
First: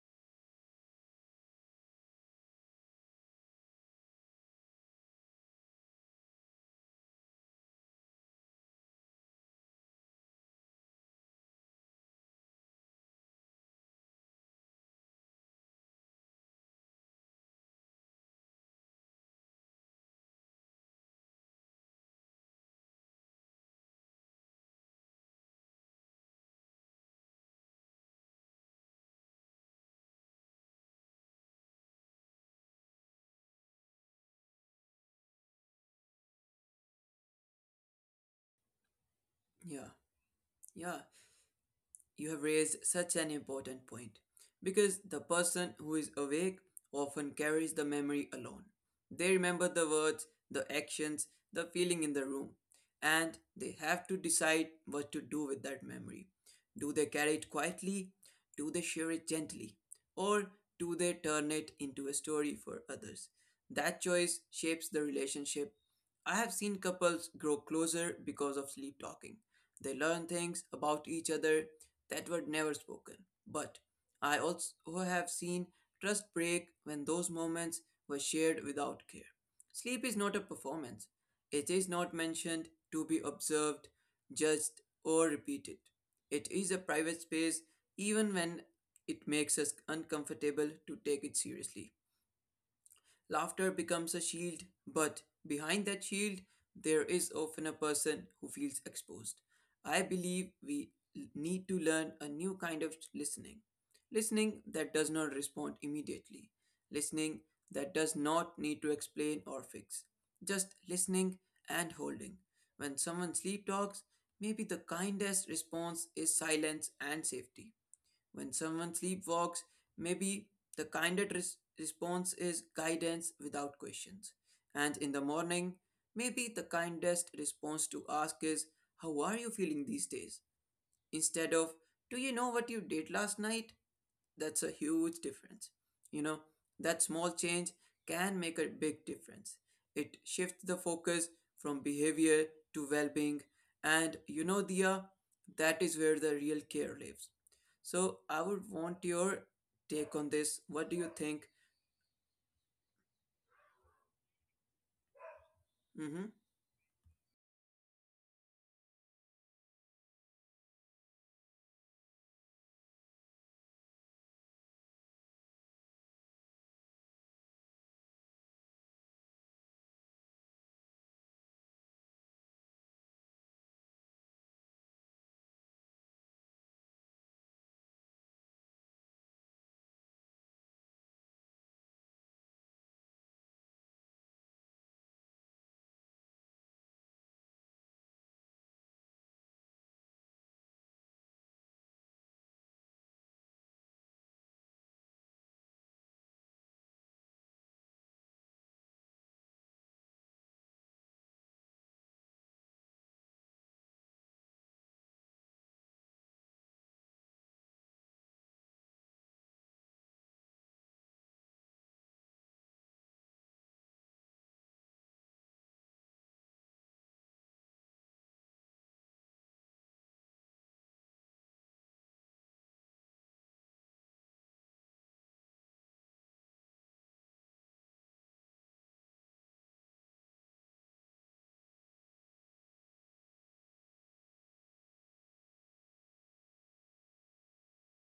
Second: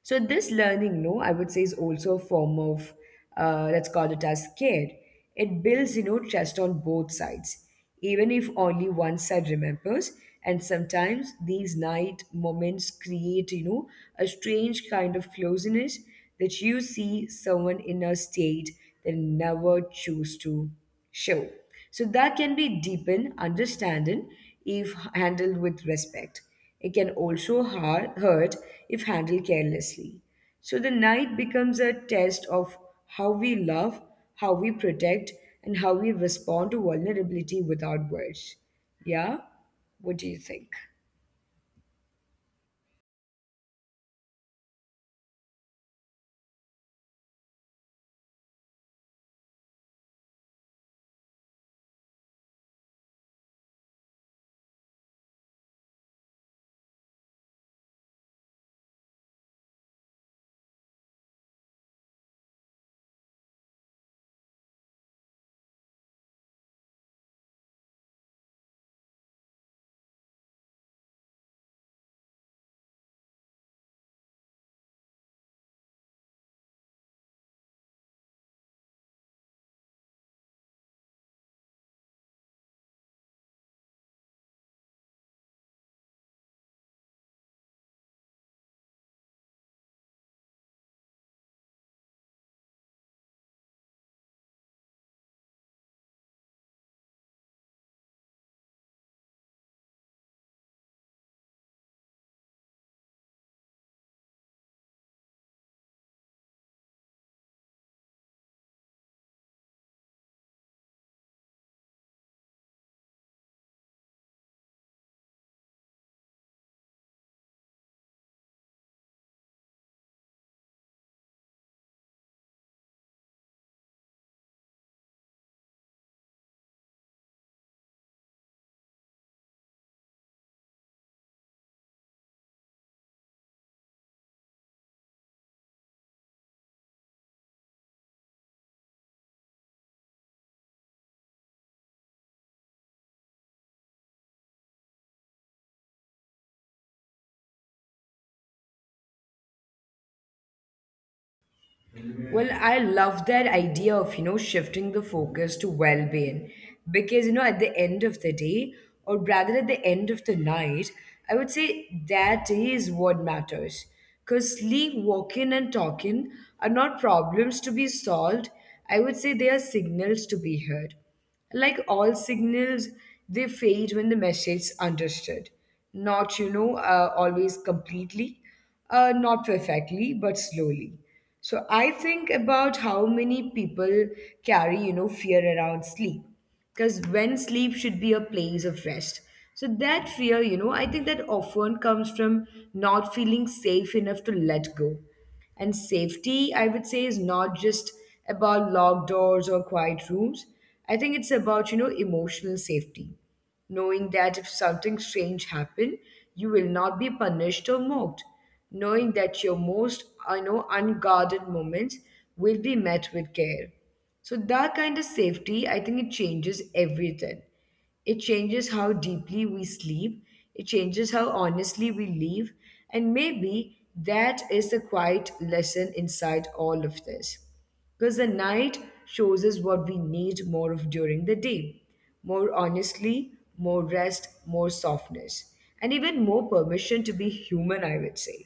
So this learning, no, I would say is also a form of, let's call it as care. It builds, you know, trust on both sides, even if only one side remembers. And sometimes these night moments create, you know, a strange kind of closeness that you see someone in a state they never choose to show. So that can be deepened understanding if handled with respect. It can also hurt if handled carelessly. So the night becomes a test of how we love, how we protect, and how we respond to vulnerability without words. Yeah? Yeah. What do you think? Yeah, you have raised such an important point because the person who is awake often carries the memory alone. They remember the words, the actions, the feeling in the room, and they have to decide what to do with that memory. Do they carry it quietly? Do they share it gently? Or do they turn it into a story for others? That choice shapes the relationship. I have seen couples grow closer because of sleep talking. They learn things about each other that were never spoken. But I also have seen trust break when those moments were shared without care. Sleep is not a performance. It is not mentioned to be observed, judged, or repeated. It is a private space, even when it makes us uncomfortable to take it seriously. Laughter becomes a shield, but behind that shield, there is often a person who feels exposed. I believe we need to learn a new kind of listening. Listening that does not respond immediately. Listening that does not need to explain or fix. Just listening and holding. When someone sleep talks, maybe the kindest response is silence and safety. When someone sleepwalks, maybe the kindest response is guidance without questions. And in the morning, maybe the kindest response to ask is, how are you feeling these days? Instead of, do you know what you did last night? That's a huge difference. You know, that small change can make a big difference. It shifts the focus from behavior to well being. And you know, Dia, that is where the real care lives. So I would want your take on this. What do you think? Well, I love that idea of, you know, shifting the focus to well Mm-hmm. being because, you know, at the end of the day, or rather at the end of the night, I would say that is what matters. Because sleep, walking, and talking are not problems to be solved. I would say they are signals to be heard. Like all signals, they fade when the message is understood. Not always completely. Not perfectly, but slowly. So I think about how many people carry, you know, fear around sleep. Because when sleep should be a place of rest. So that fear, you know, I think that often comes from not feeling safe enough to let go. And safety, I would say, is not just about locked doors or quiet rooms. I think it's about, you know, emotional safety. Knowing that if something strange happened, you will not be punished or mocked. Knowing that your most, you know, unguarded moments will be met with care. So that kind of safety, I think it changes everything. It changes how deeply we sleep, it changes how honestly we live, and maybe that is the quiet lesson inside all of this. Because the night shows us what we need more of during the day, more honestly, more rest, more softness, and even more permission to be human, I would say.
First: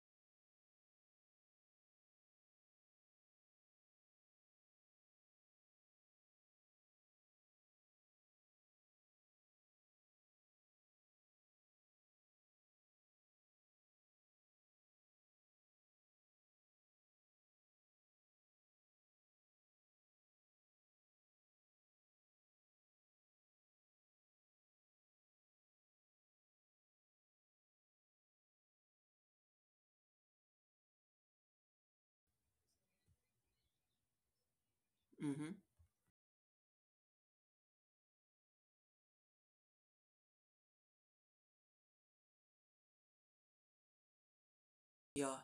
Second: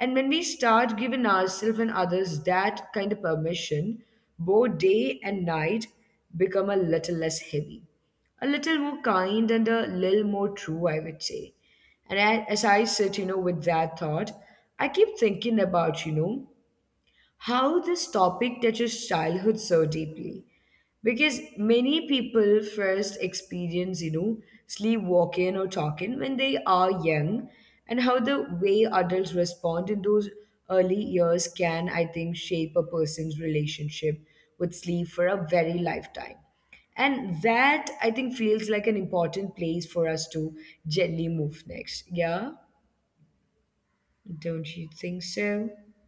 And when we start giving ourselves and others that kind of permission, both day and night become a little less heavy, a little more kind, and a little more true, I would say. And I, as I sit, you know, with that thought, I keep thinking about, you know, how this topic touches childhood so deeply, because many people first experience, you know, sleepwalking or talking when they are young, and how the way adults respond in those early years can, I think, shape a person's relationship with sleep for a very Mm-hmm. lifetime. And that, I think, feels like an important place for us to gently move next. Yeah? Don't you think so? Yeah,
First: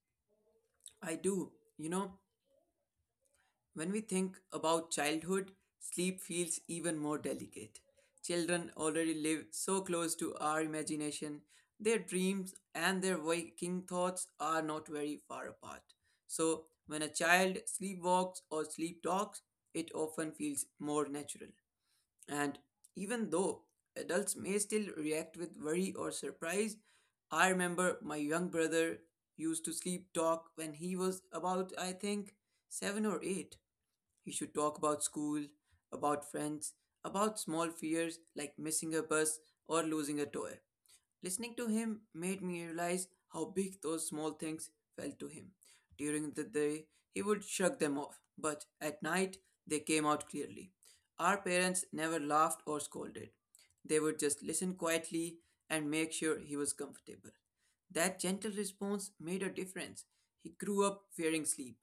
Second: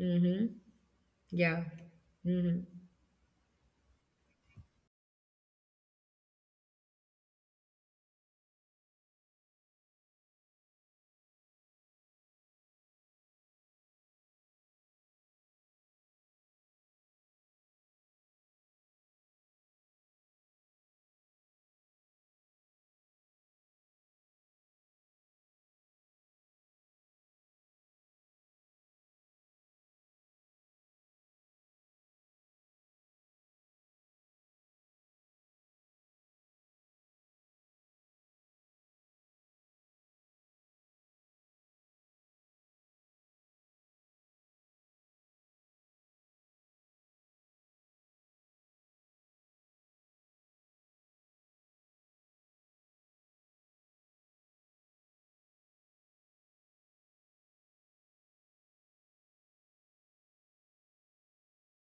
Mm-hmm. I do. Yeah. You know, Mm-hmm. when we think about childhood, sleep feels even more delicate. Children already live so close to our imagination, their dreams and their waking thoughts are not very far apart. So when a child sleepwalks or sleep talks, it often feels more natural. And even though adults may still react with worry or surprise, I remember my young brother used to sleep talk when he was about, I think, seven or eight. You should talk about school, about friends, about small fears like missing a bus or losing a toy. Listening to him made me realize how big those small things felt to him. During the day, he would shrug them off, but at night, they came out clearly. Our parents never laughed or scolded. They would just listen quietly and make sure he was comfortable. That gentle response made a difference. He grew up fearing sleep,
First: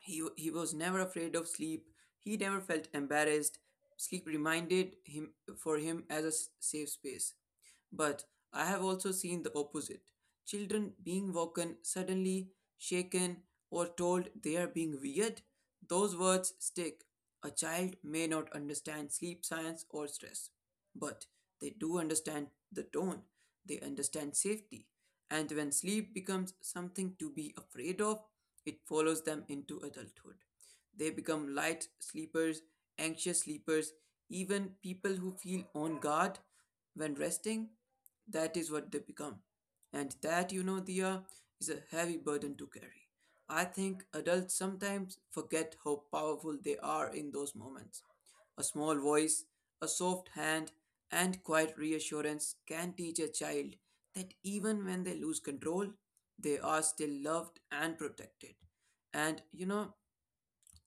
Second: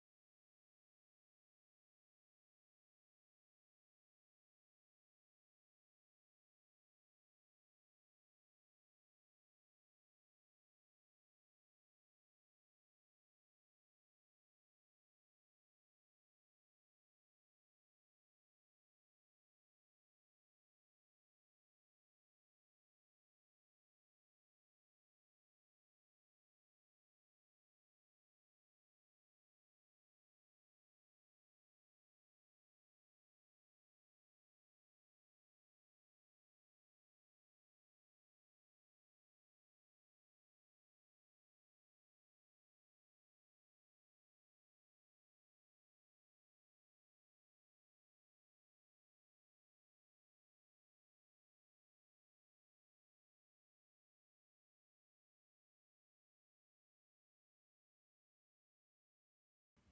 he was never afraid of sleep. He never felt embarrassed. Sleep reminded him for him as a safe space. But I have also seen the opposite, children being woken suddenly, shaken, or told they are being weird. Those words stick. A child may not understand sleep science or stress, but they do understand the tone, they understand safety. And when sleep becomes something to be afraid of, it follows them into adulthood. They become light sleepers, anxious sleepers, even people who feel on guard. When resting, that is what they become. And that, you know, Dia, is a heavy burden to carry. I think adults sometimes forget how powerful they are in those moments. A small voice, a soft hand, and quiet reassurance can teach a child that even when they lose control, they are still loved and protected. And you know,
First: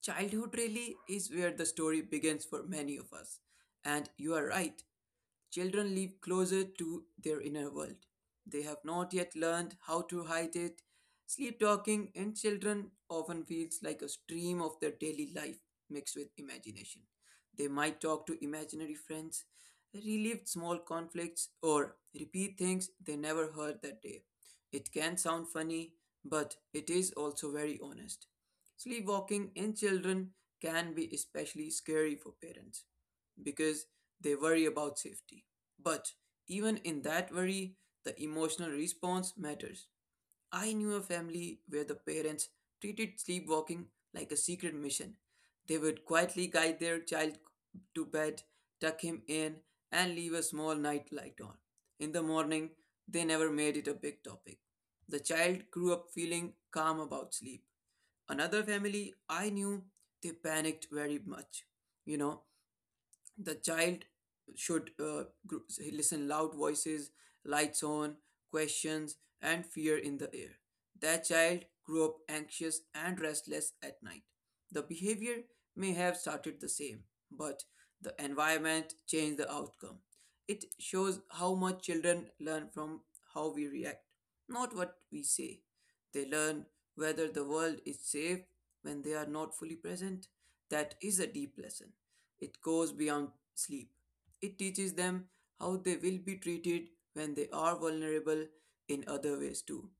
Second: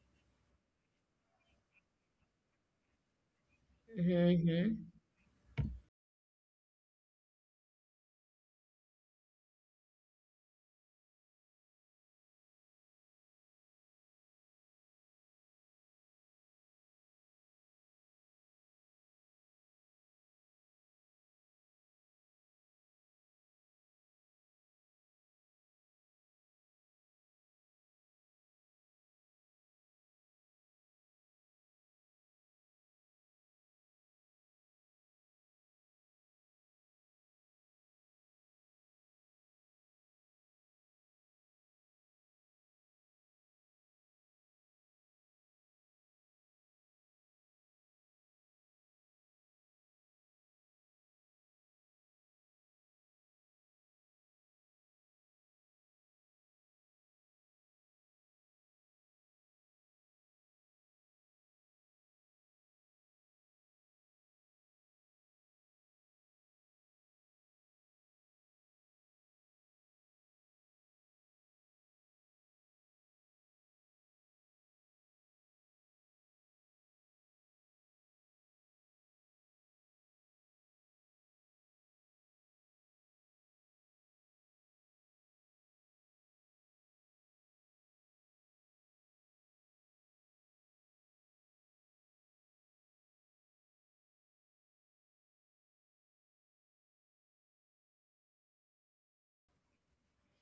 childhood really is where the story begins for many of us. And you are Mm-hmm. right, children live closer to their inner world. They have not yet learned how to hide it. Sleep talking in children often feels like a stream of their daily life mixed with imagination. They might talk to imaginary friends, relive small conflicts, or repeat things they never heard that day. It can sound funny, but it is also very honest. Sleepwalking in children can be especially scary for parents because they worry about safety. But even in that worry, the emotional response matters. I knew a family where the parents treated sleepwalking like a secret mission. They would quietly guide their child to bed, tuck him in, and leave a small night light on. In the morning, they never made it a big topic. The child grew up feeling calm about sleep. Another family I knew, they panicked very much, you know, the child should listen loud voices, lights on, questions and fear in the air. That child grew up anxious and restless at night. The behavior may have started the same, but the environment changed the outcome. It shows how much children learn from how we react, not what we say. They learn whether the world is safe when they are not fully present. That is a deep lesson. It goes beyond sleep. It teaches them how they will be treated when they are vulnerable in other ways too.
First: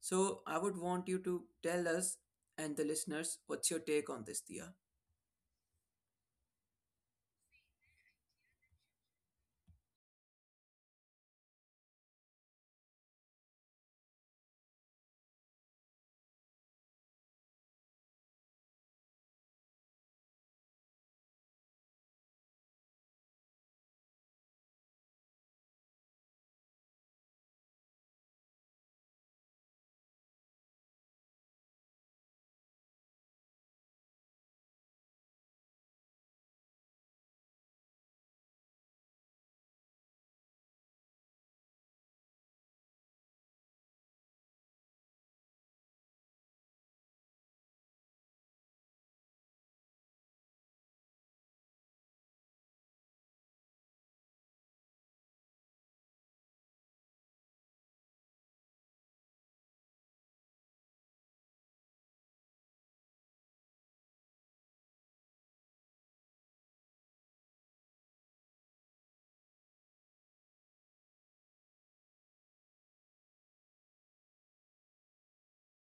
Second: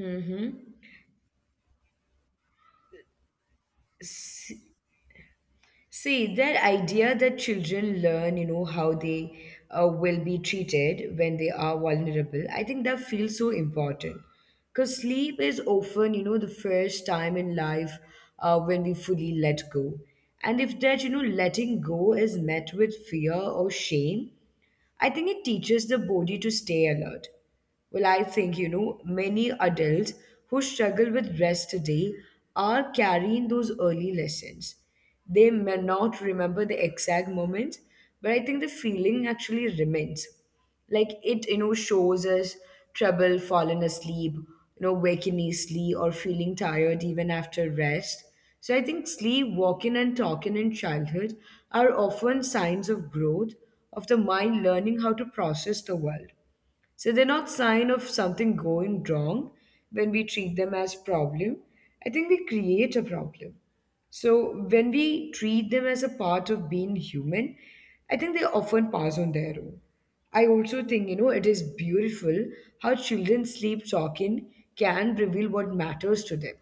So I would want you to tell us and the listeners what's your take on this, See, Dia. see, that idea that children learn, you know, how they will be treated when they are vulnerable, I think that feels so important. Because sleep is often, you know, the first time in life when we fully let go. And if that, you know, letting go is met with fear or shame, I think it teaches the body to stay alert. Well, I think, you know, many adults who struggle with rest today are carrying those early lessons. They may not remember the exact moment, but I think the feeling actually remains, like it, you know, shows us trouble falling asleep, you know, waking easily or feeling tired even after rest. So I think sleep walking and talking in childhood are often signs of growth, of the mind learning how to process the world. So they're not sign of something going wrong. When we treat them as problem, I think we create a problem. So when we treat them as a part of being human, I think they often pass on their own. I also think, you know, it is beautiful how children sleep talking can reveal what matters to them.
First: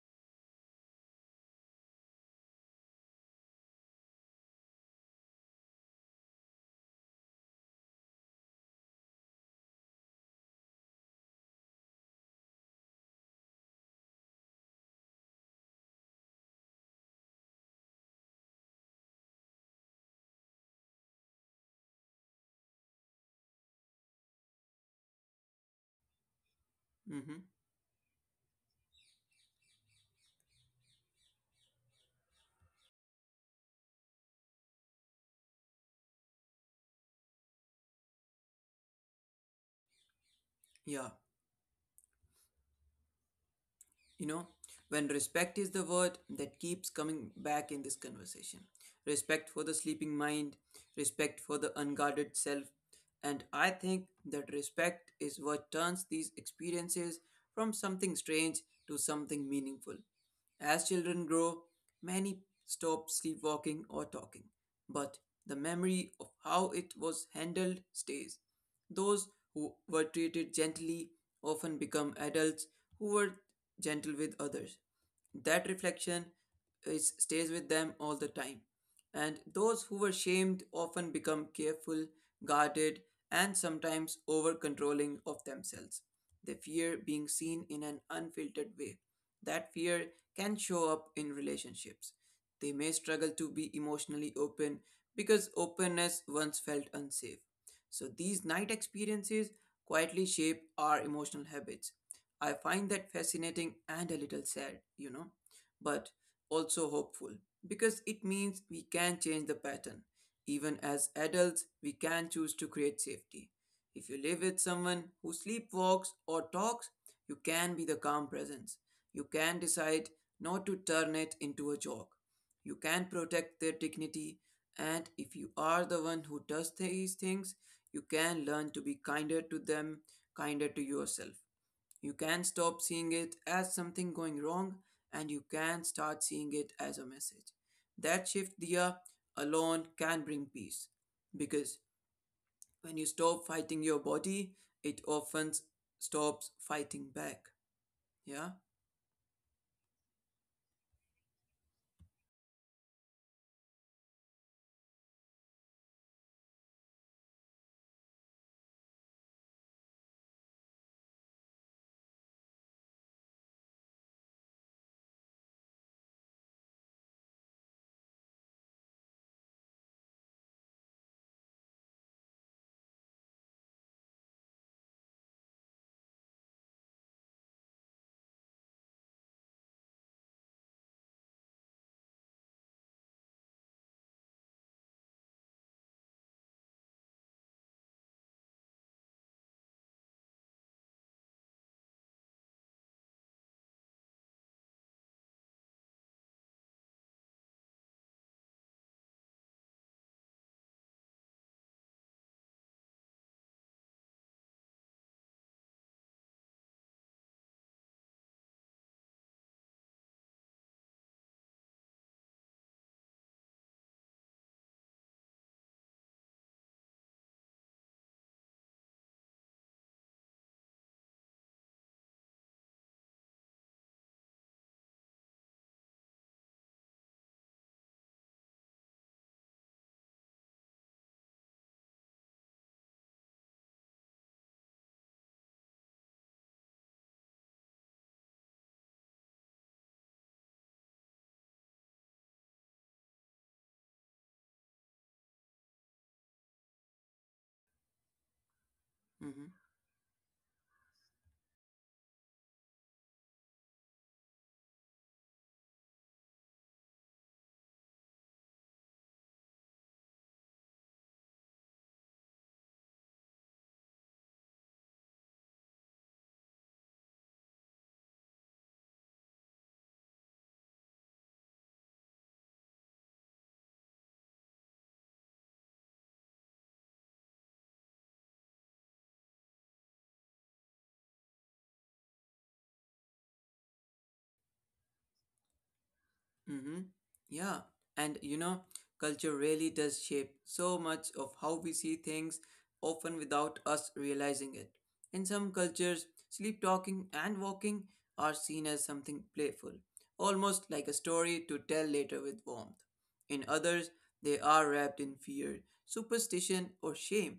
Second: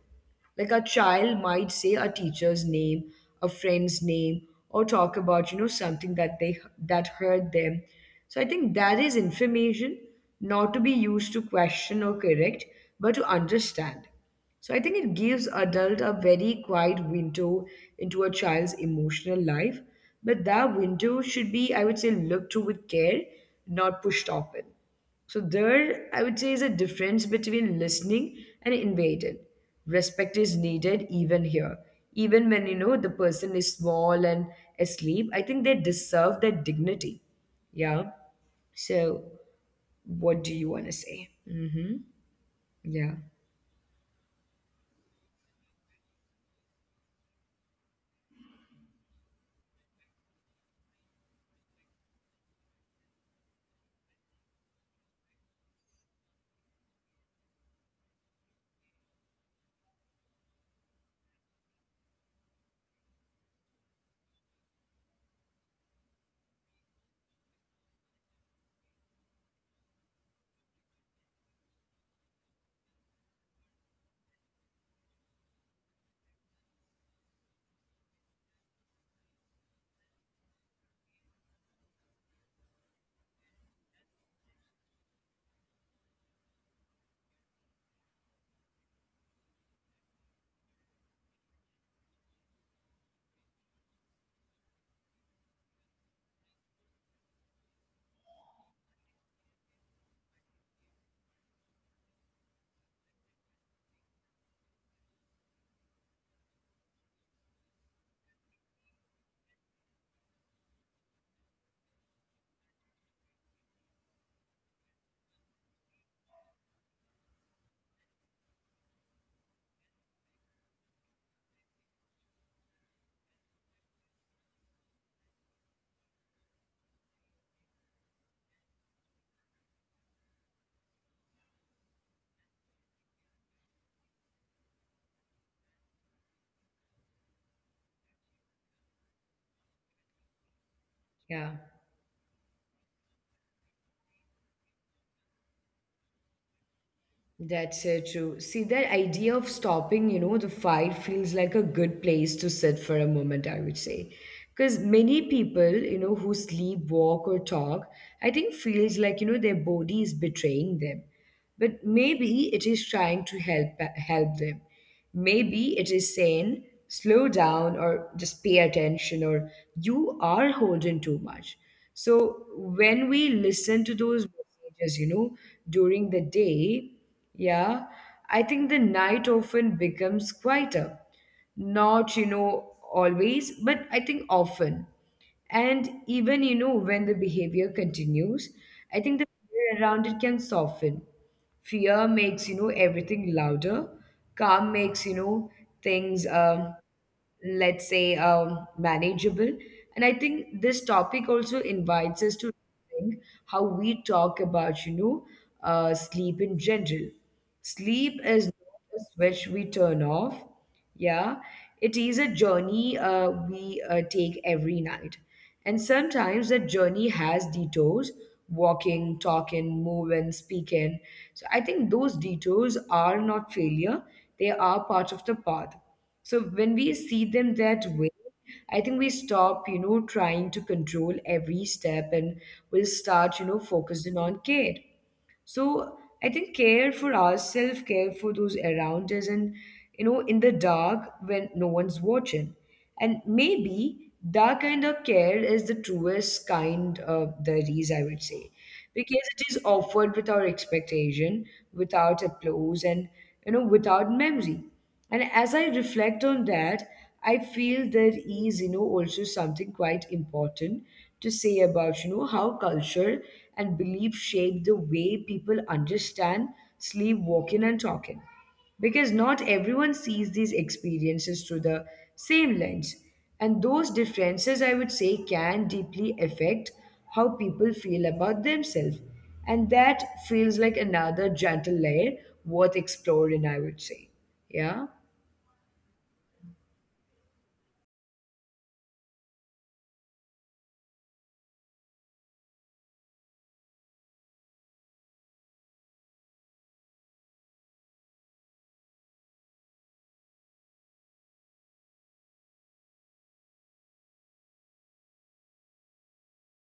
Like a child might say a teacher's name, a friend's name, or talk about, you know, something that hurt them. So I think that is information not to be used to question or correct, but to understand. So I think it gives adult a very quiet window into a child's emotional life, but that window should be, I would say, looked to with care, not pushed open. So there, I would say, is a Hmm. difference between listening and invading. Respect is needed even here. Even when you know the person is small and asleep, I think they deserve that dignity. Yeah. So, what do you want to Yeah. say? Mm-hmm. Yeah. You know, when respect is the word that keeps coming back in this conversation, respect for the sleeping mind, respect for the unguarded self. And I think that respect is what turns these experiences from something strange to something meaningful. As children grow, many stop sleepwalking or talking, but the memory of how it was handled stays. Those who were treated gently often become adults who were gentle with others. That reflection is, stays with them all the time, and those who were shamed often become careful, guarded, and sometimes over controlling of themselves. They fear being seen in an unfiltered way. That fear can show up in relationships. They may struggle to be emotionally open because openness once felt unsafe. So, these night experiences quietly shape our emotional habits. I find that fascinating and a little sad, you know. But also hopeful because it means we can change the pattern. Even as adults, we can choose to create safety. If you live with someone who sleepwalks or talks, you can be the calm presence. You can decide not to turn it into a joke. You can protect their dignity, and if you are the one who does these things, you can learn to be kinder to them, kinder to yourself. You can stop seeing it as something going wrong and you can start seeing it as a message. That shift, Dia, alone can bring peace because Yeah. when you stop fighting your body, it often stops fighting back. Yeah? That's so true. See, that idea of stopping, you know, the fight feels like a good place to sit for a moment, I would say. Because many people, you know, who sleep, walk, or talk, I think feels like, you know, their body is betraying them. But maybe it is trying to help them. Maybe it is saying, slow down or just pay attention or you are holding too much. So when we listen to those messages, during the day, yeah, I think the night often becomes quieter. Not, always, but I think often. And even, when the behavior continues, I think the fear around it can soften. Fear makes, everything louder. Calm makes, things, let's say, manageable. And I think this topic also invites us to think how we talk about, sleep in general. Sleep is not a switch we turn off. Yeah, it is a journey we take every night. And sometimes that journey has detours: walking, talking, moving, speaking. So I think those detours are not failure, they are part of the path. So when we see them that way, I think we stop, trying to control every step, and we'll start, focusing on care. So I think care for ourselves, care for those around us, and, in the dark when no one's watching. And maybe that kind of care is the truest kind of there Hmm. is, I would say, because it is offered without expectation, without applause, and, without memory. And as I reflect on that, I feel there is, also something quite important to say about, how culture and belief shape the way people understand sleep, walking, and talking. Because not everyone sees these experiences through the same lens. And those differences, I would say, can deeply affect how people feel about themselves. And that feels like another gentle layer worth exploring, I would say. Yeah. Mm-hmm. Yeah. And you know, culture really does shape so much of how we see things, often without us realizing it. In some cultures, sleep talking and walking are seen as something playful, almost like a story to tell later with warmth. In others, they are wrapped in fear, superstition, or shame.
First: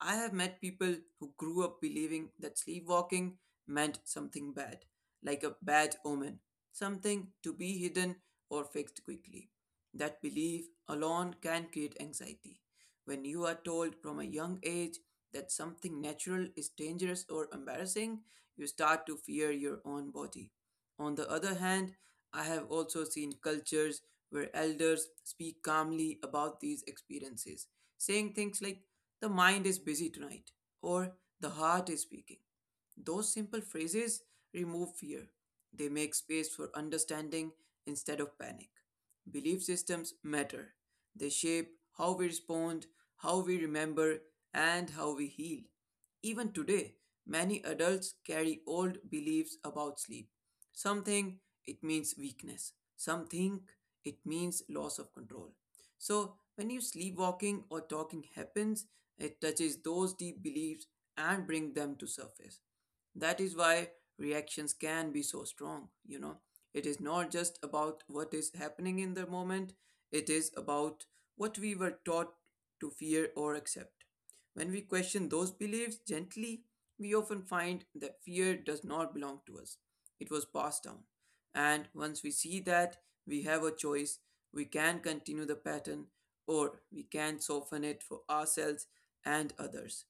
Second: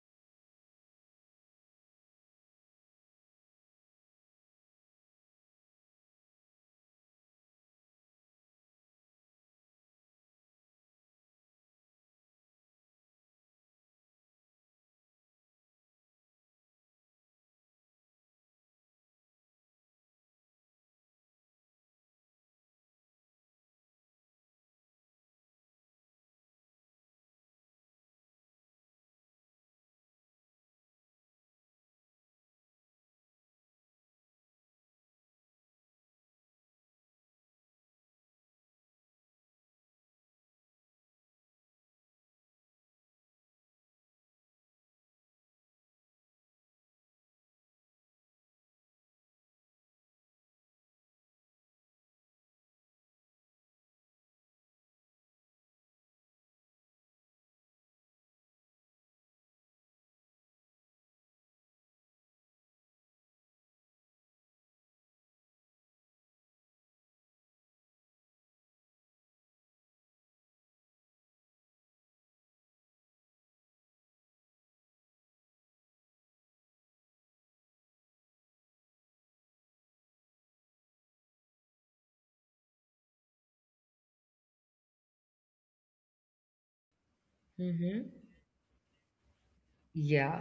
I have met people who grew up believing that sleepwalking meant something bad, like a bad omen, something to be hidden or fixed quickly. That belief alone can create anxiety. When you are told from a young age that something natural is dangerous or embarrassing, you start to fear your own body. On the other hand, I have also seen cultures where elders speak calmly about these experiences, saying things like, "The mind is busy tonight," or "The heart is speaking." Those simple phrases remove fear. They make space for understanding instead of panic. Belief systems matter. They shape how we respond, how we remember, and how we heal. Even today, many adults carry old beliefs about sleep. Some think it means weakness, some think it means loss of control. So, when you sleepwalking or talking happens, it touches those deep beliefs and bring them to surface. That is why reactions can be so strong, you know. It is not just about what is happening in the moment, it is about what we were taught to fear or accept. When we question those beliefs gently, we often find that fear does not belong to us. It was passed down. And once we see that, we have a choice. We can continue the pattern or we can Mm-hmm. soften it for ourselves and others. Yeah.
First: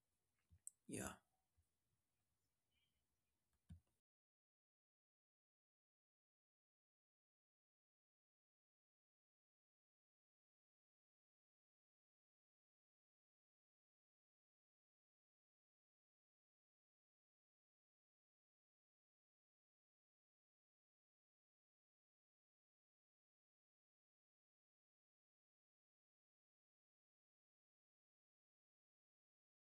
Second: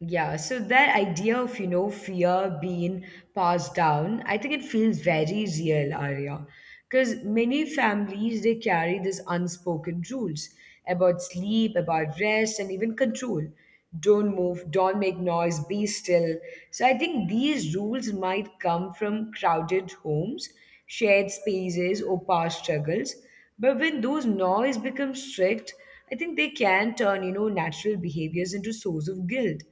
Yeah. So that Yeah, idea of, fear being passed down, I think it feels very real, Arya. Because many families they carry these unspoken rules about sleep, about rest, and even control. Don't move, don't make noise, be still. So I think these rules might come from crowded homes, shared spaces, or past struggles. But when those noise becomes strict, I think they can turn, natural behaviors into source of guilt.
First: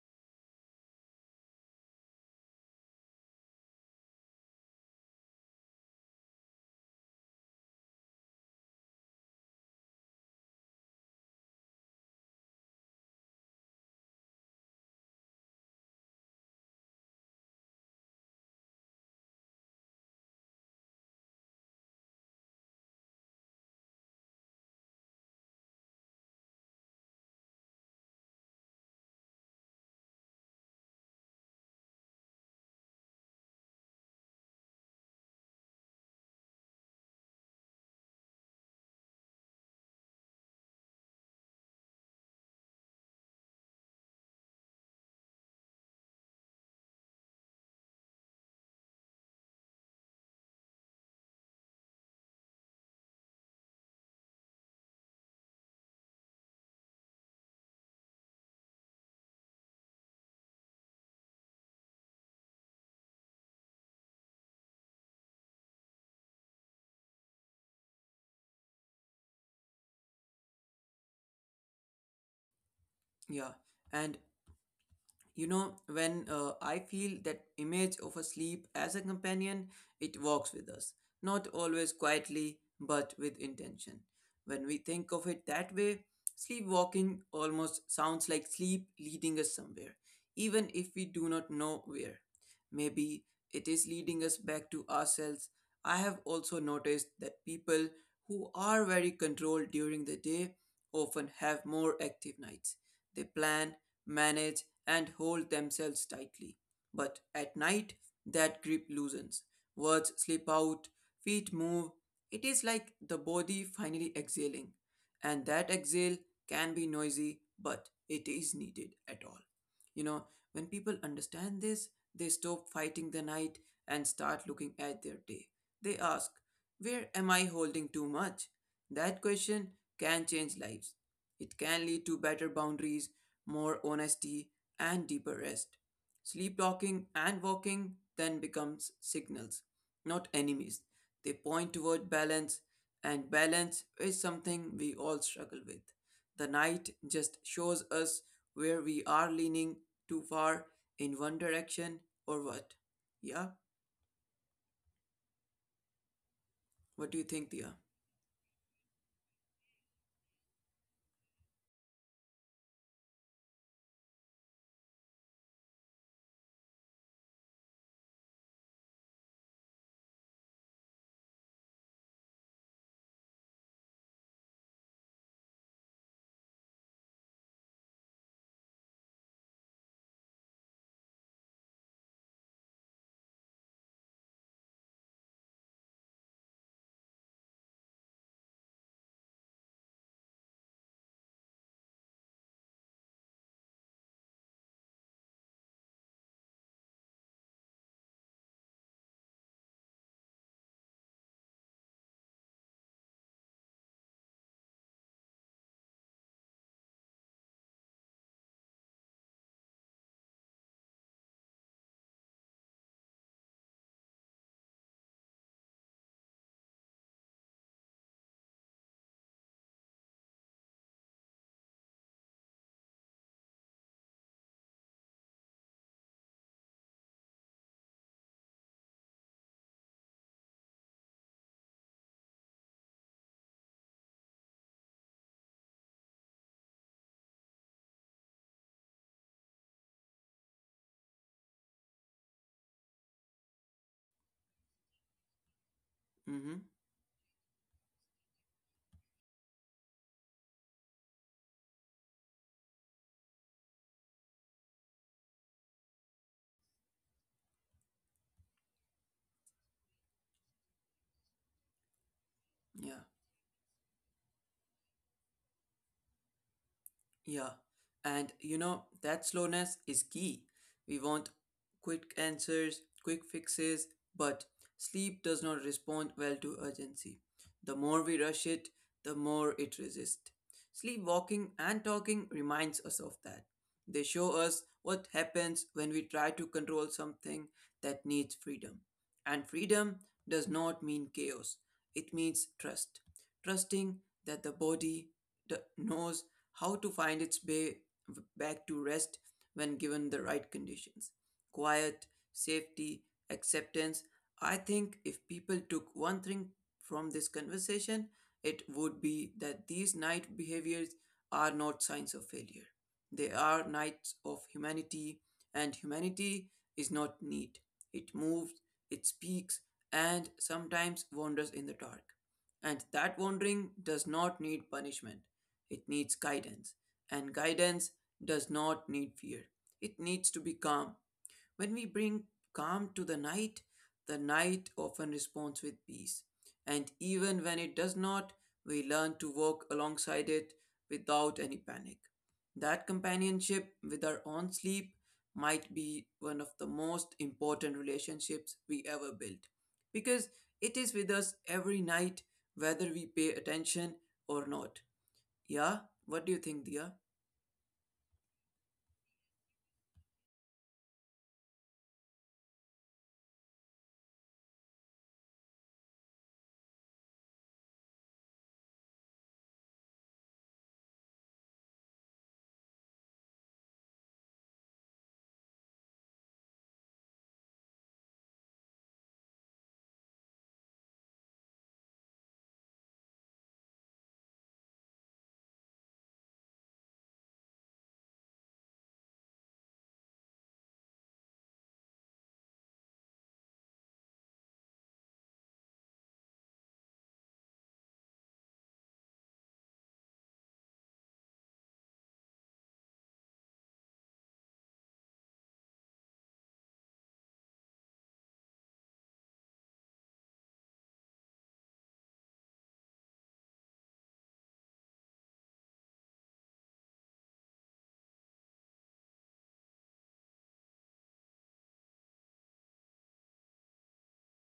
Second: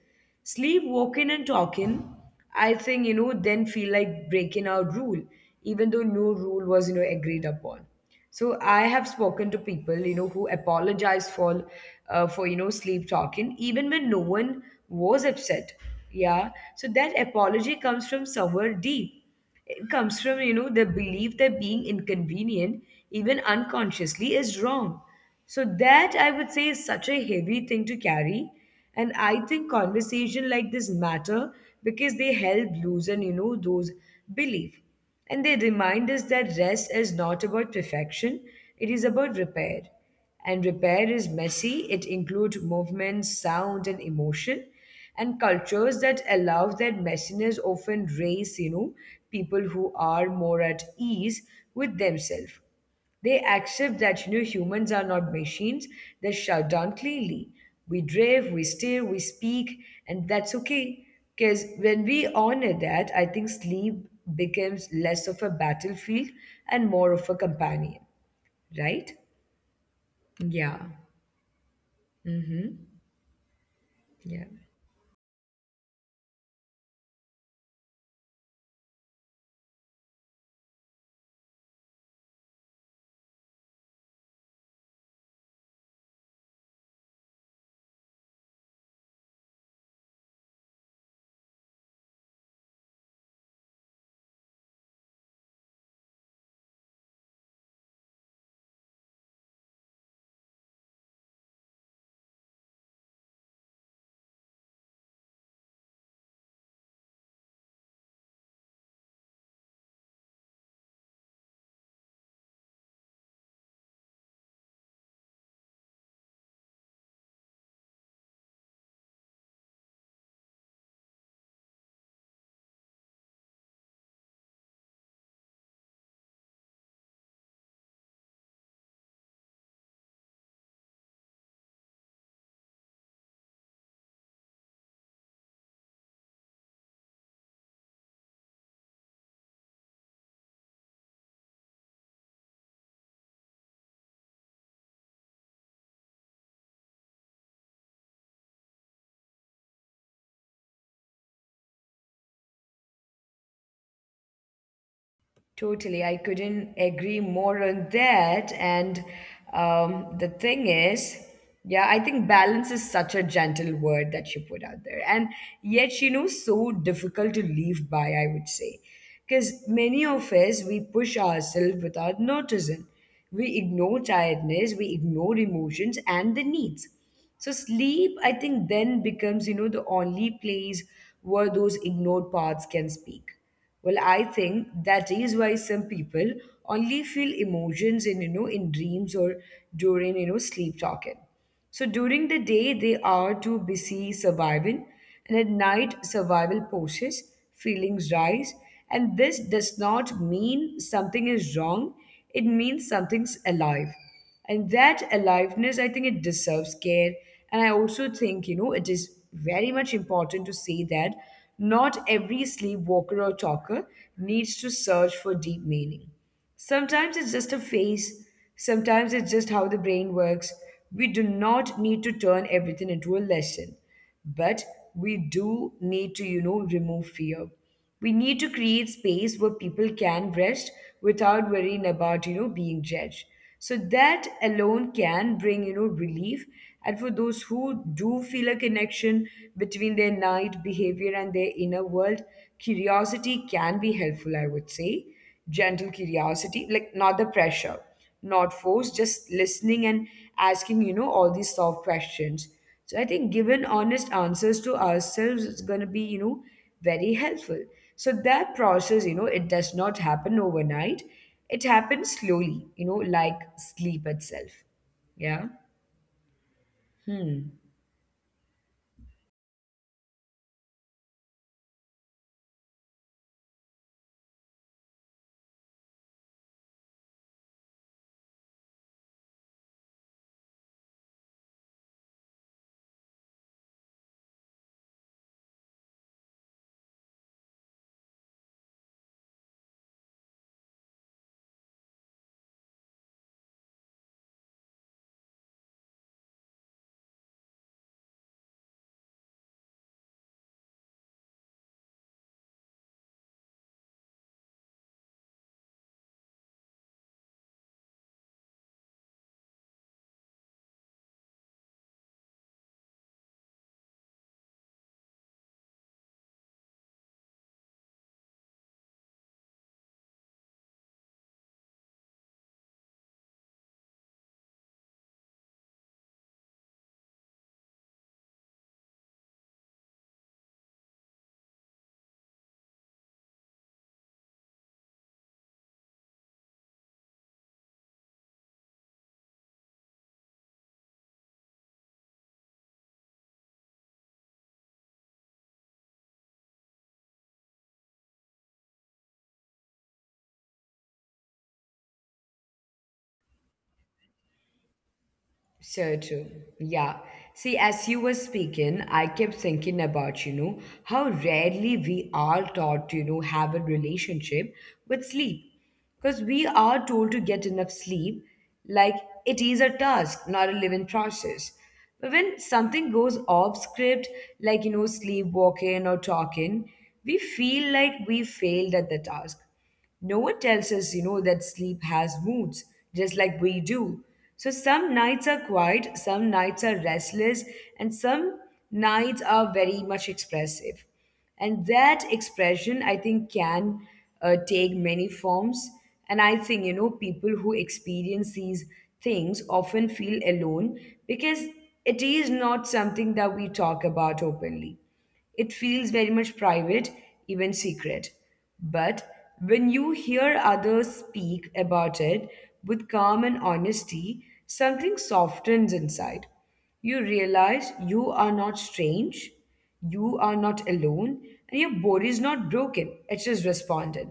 Sleep walking and talking, I think, then feel like breaking our rule, even though no rule was, agreed upon. So I have spoken to people, who apologize for sleep talking, even when no one was upset. Yeah. So that apology comes from somewhere deep. It comes from, the belief that being inconvenient, even unconsciously, is wrong. So that I would say is such a heavy thing to carry. And I think conversation like this matter because they help loosen, those belief. And they remind us that rest is not about perfection, it is about repair. And repair is messy. It includes movement, sound, and emotion. And cultures that allow that messiness often raise, people who are more at ease with themselves. They accept that you know humans are not machines that shut down cleanly. We drive, we steer, we speak, and that's okay. Because when we honor that, I think sleep becomes less of a battlefield and more of a companion, right? Yeah. yeah. And Yeah, You know, when I feel that image of a sleep as a companion, it walks with us, not always quietly, but with intention. When we think of it that way, sleepwalking almost sounds like sleep leading us somewhere, even if we do not know where. Maybe it is leading us back to ourselves. I have also noticed that people who are very controlled during the day often have more active nights. They plan, manage, and hold themselves tightly. But at night, that grip loosens. Words slip out, feet move. It is like the body finally exhaling. And that exhale can be noisy, but it is needed at all. You know, when people understand this, they stop fighting the night and start looking at their day. They ask, "Where am I holding too much?" That question can change lives. It can lead to better boundaries, more honesty, and deeper rest. Sleep talking and walking then becomes signals, not enemies. They point toward balance, and balance is something we all struggle with. The night just shows us where we are leaning too far in one direction or what. Yeah? totally. I couldn't agree What more do you on think, Dia? that. And the thing is, yeah, I think balance is such a gentle word that you put out there. And yet, so difficult to live by, I would say. Because many of us, we push ourselves without noticing. We ignore tiredness, we ignore emotions and the needs. So sleep, I think, then becomes, the only place where those ignored parts can speak. Well, I think that is why some people only feel emotions in you know in dreams or during you know sleep talking. So during the day they are too busy surviving, and at night survival pushes, feelings rise, and this does not mean something is wrong. It means something's alive, and that aliveness I think it deserves care. And I also think you know it is very much important to say that not every sleepwalker or talker needs to search for deep meaning. Sometimes it's just a face, sometimes it's just how the brain works. We do not need to turn everything into a lesson, but we do need to, remove fear. We need to create space where people can rest without worrying about, being judged. So that alone can bring, relief. And for those who do feel a connection between their night behavior and their inner world, curiosity can be helpful, I would say. Gentle curiosity, like Mm-hmm. not the pressure, not forced, just listening and asking, all these soft questions. So I think giving honest answers to ourselves is going to be, very helpful. So that process, it does not happen overnight. It happens slowly, like Yeah. sleep itself. Yeah. Hmm. Yeah, and you know, that slowness is key. We want quick answers, quick fixes, but sleep does not respond well to urgency. The more we rush it, the more it resists. Sleepwalking and talking reminds us of that. They show us what happens when we try to control something that needs freedom. And freedom does not mean chaos, it means trust. Trusting that the body knows how to find its way back to rest when given the right conditions. Quiet, safety, acceptance. I think if people took one thing from this conversation, it would be that these night behaviors are not signs of failure. They are knights of humanity, and humanity is not neat. It moves, it speaks, and sometimes wanders in the dark. And that wandering does not need punishment, it needs guidance. And guidance does not need fear, it needs to be calm. When we bring calm to the night often responds with peace. And even when it does not, we learn to walk alongside it without any panic. That companionship with our own sleep might be one of the most important relationships we ever built because it is with us every night, whether we pay attention or not. Yeah, So true. what do you think, Dia? Yeah. See, as you were speaking, I kept thinking about, how rarely we are taught to, have a relationship with sleep. Because we are told to get enough sleep, like it is a task, not a living process. But when something goes off script, like, sleepwalking or talking, we feel like we failed at the task. No one tells us, that sleep has moods, just like we do. So some nights are quiet, some nights are restless, and some nights are very much expressive. And that expression, I think, can take many forms. And I think, people who experience these things often feel alone because it is not something that we talk about openly. It feels very much private, even secret. But when you hear others speak about it with calm and honesty, something softens inside. You realize you are not strange, you are not alone, and your body is not broken, it just responded.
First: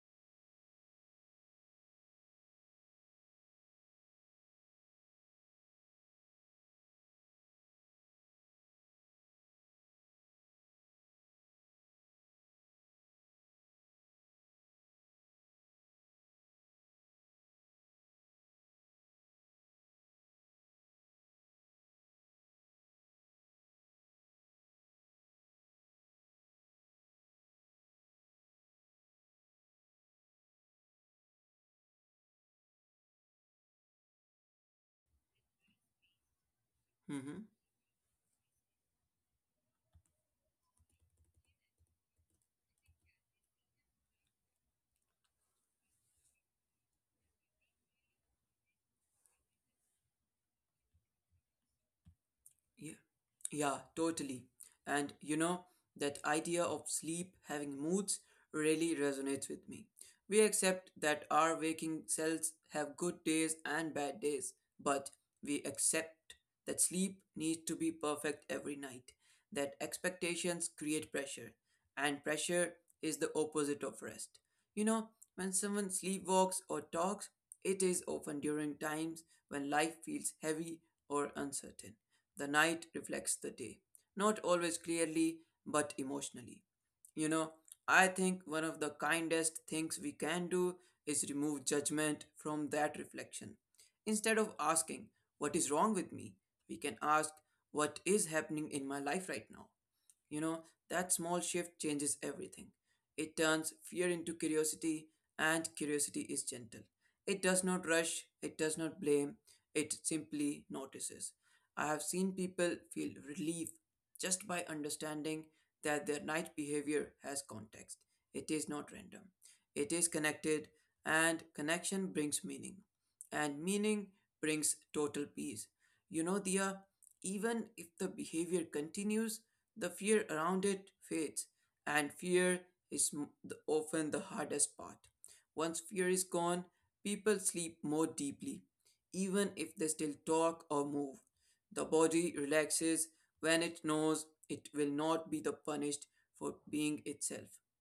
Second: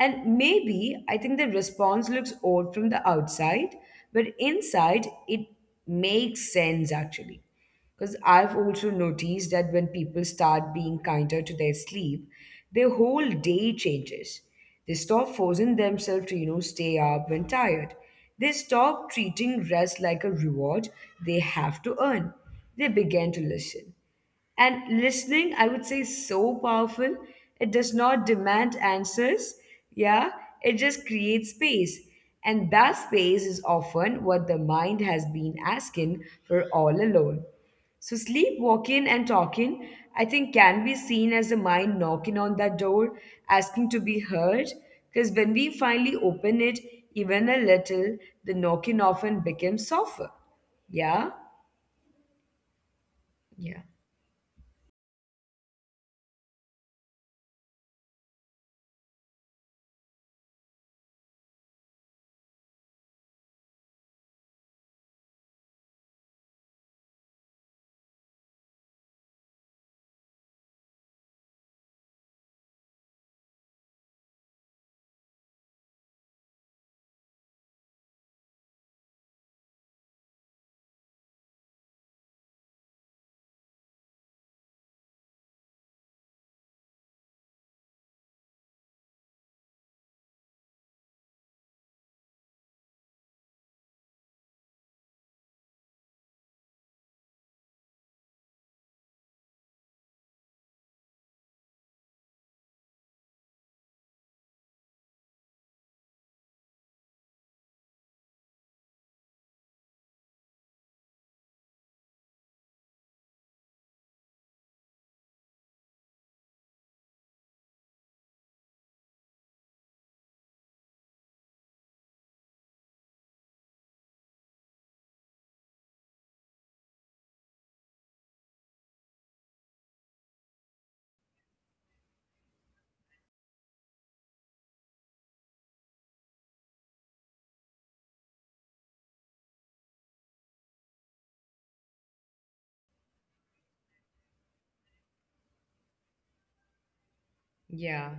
And maybe I think the response looks odd from the outside, but inside it makes sense actually. Because I've also noticed that when people start being kinder to their sleep, their whole day changes. They stop forcing themselves to, stay up when tired. They stop treating rest like a reward they have to earn. They begin to listen. And listening, I would say, is so powerful. It does not demand answers. Yeah, it just creates space. And that space is often what the mind has been asking for all Mm-hmm. alone. So sleepwalking and talking, I think, can be seen as the mind knocking on that door, asking to be heard. Because when we finally open it, even a little, the knocking often becomes softer. Yeah? Yeah. Yeah, Yeah. totally. And you know, that idea of sleep having moods really resonates with me. We accept that our waking cells have good days and bad days, but we accept that sleep needs to be perfect every night, that expectations create pressure, and pressure is the opposite of rest. You know, when someone sleepwalks or talks, it is often during times when life feels heavy or uncertain. The night reflects the day, not always clearly, but emotionally. You know, I think one of the kindest things we can do is remove judgment from that reflection. Instead of asking, "What is wrong with me?" we can ask, "What is happening in my life right now?" You know, that small shift changes everything. It turns fear into curiosity, and curiosity is gentle. It does not rush, it does not blame, it simply notices. I have seen people feel relief just by understanding that their night behavior has context. It is not random, it is connected, and connection brings meaning, and meaning brings total peace. You know, Dia, even if the behavior continues, the fear around it fades. And fear is often the hardest part. Once fear is gone, people sleep more deeply, even if they still talk or move. The body relaxes when it knows it will not be the punished for being itself. Yeah.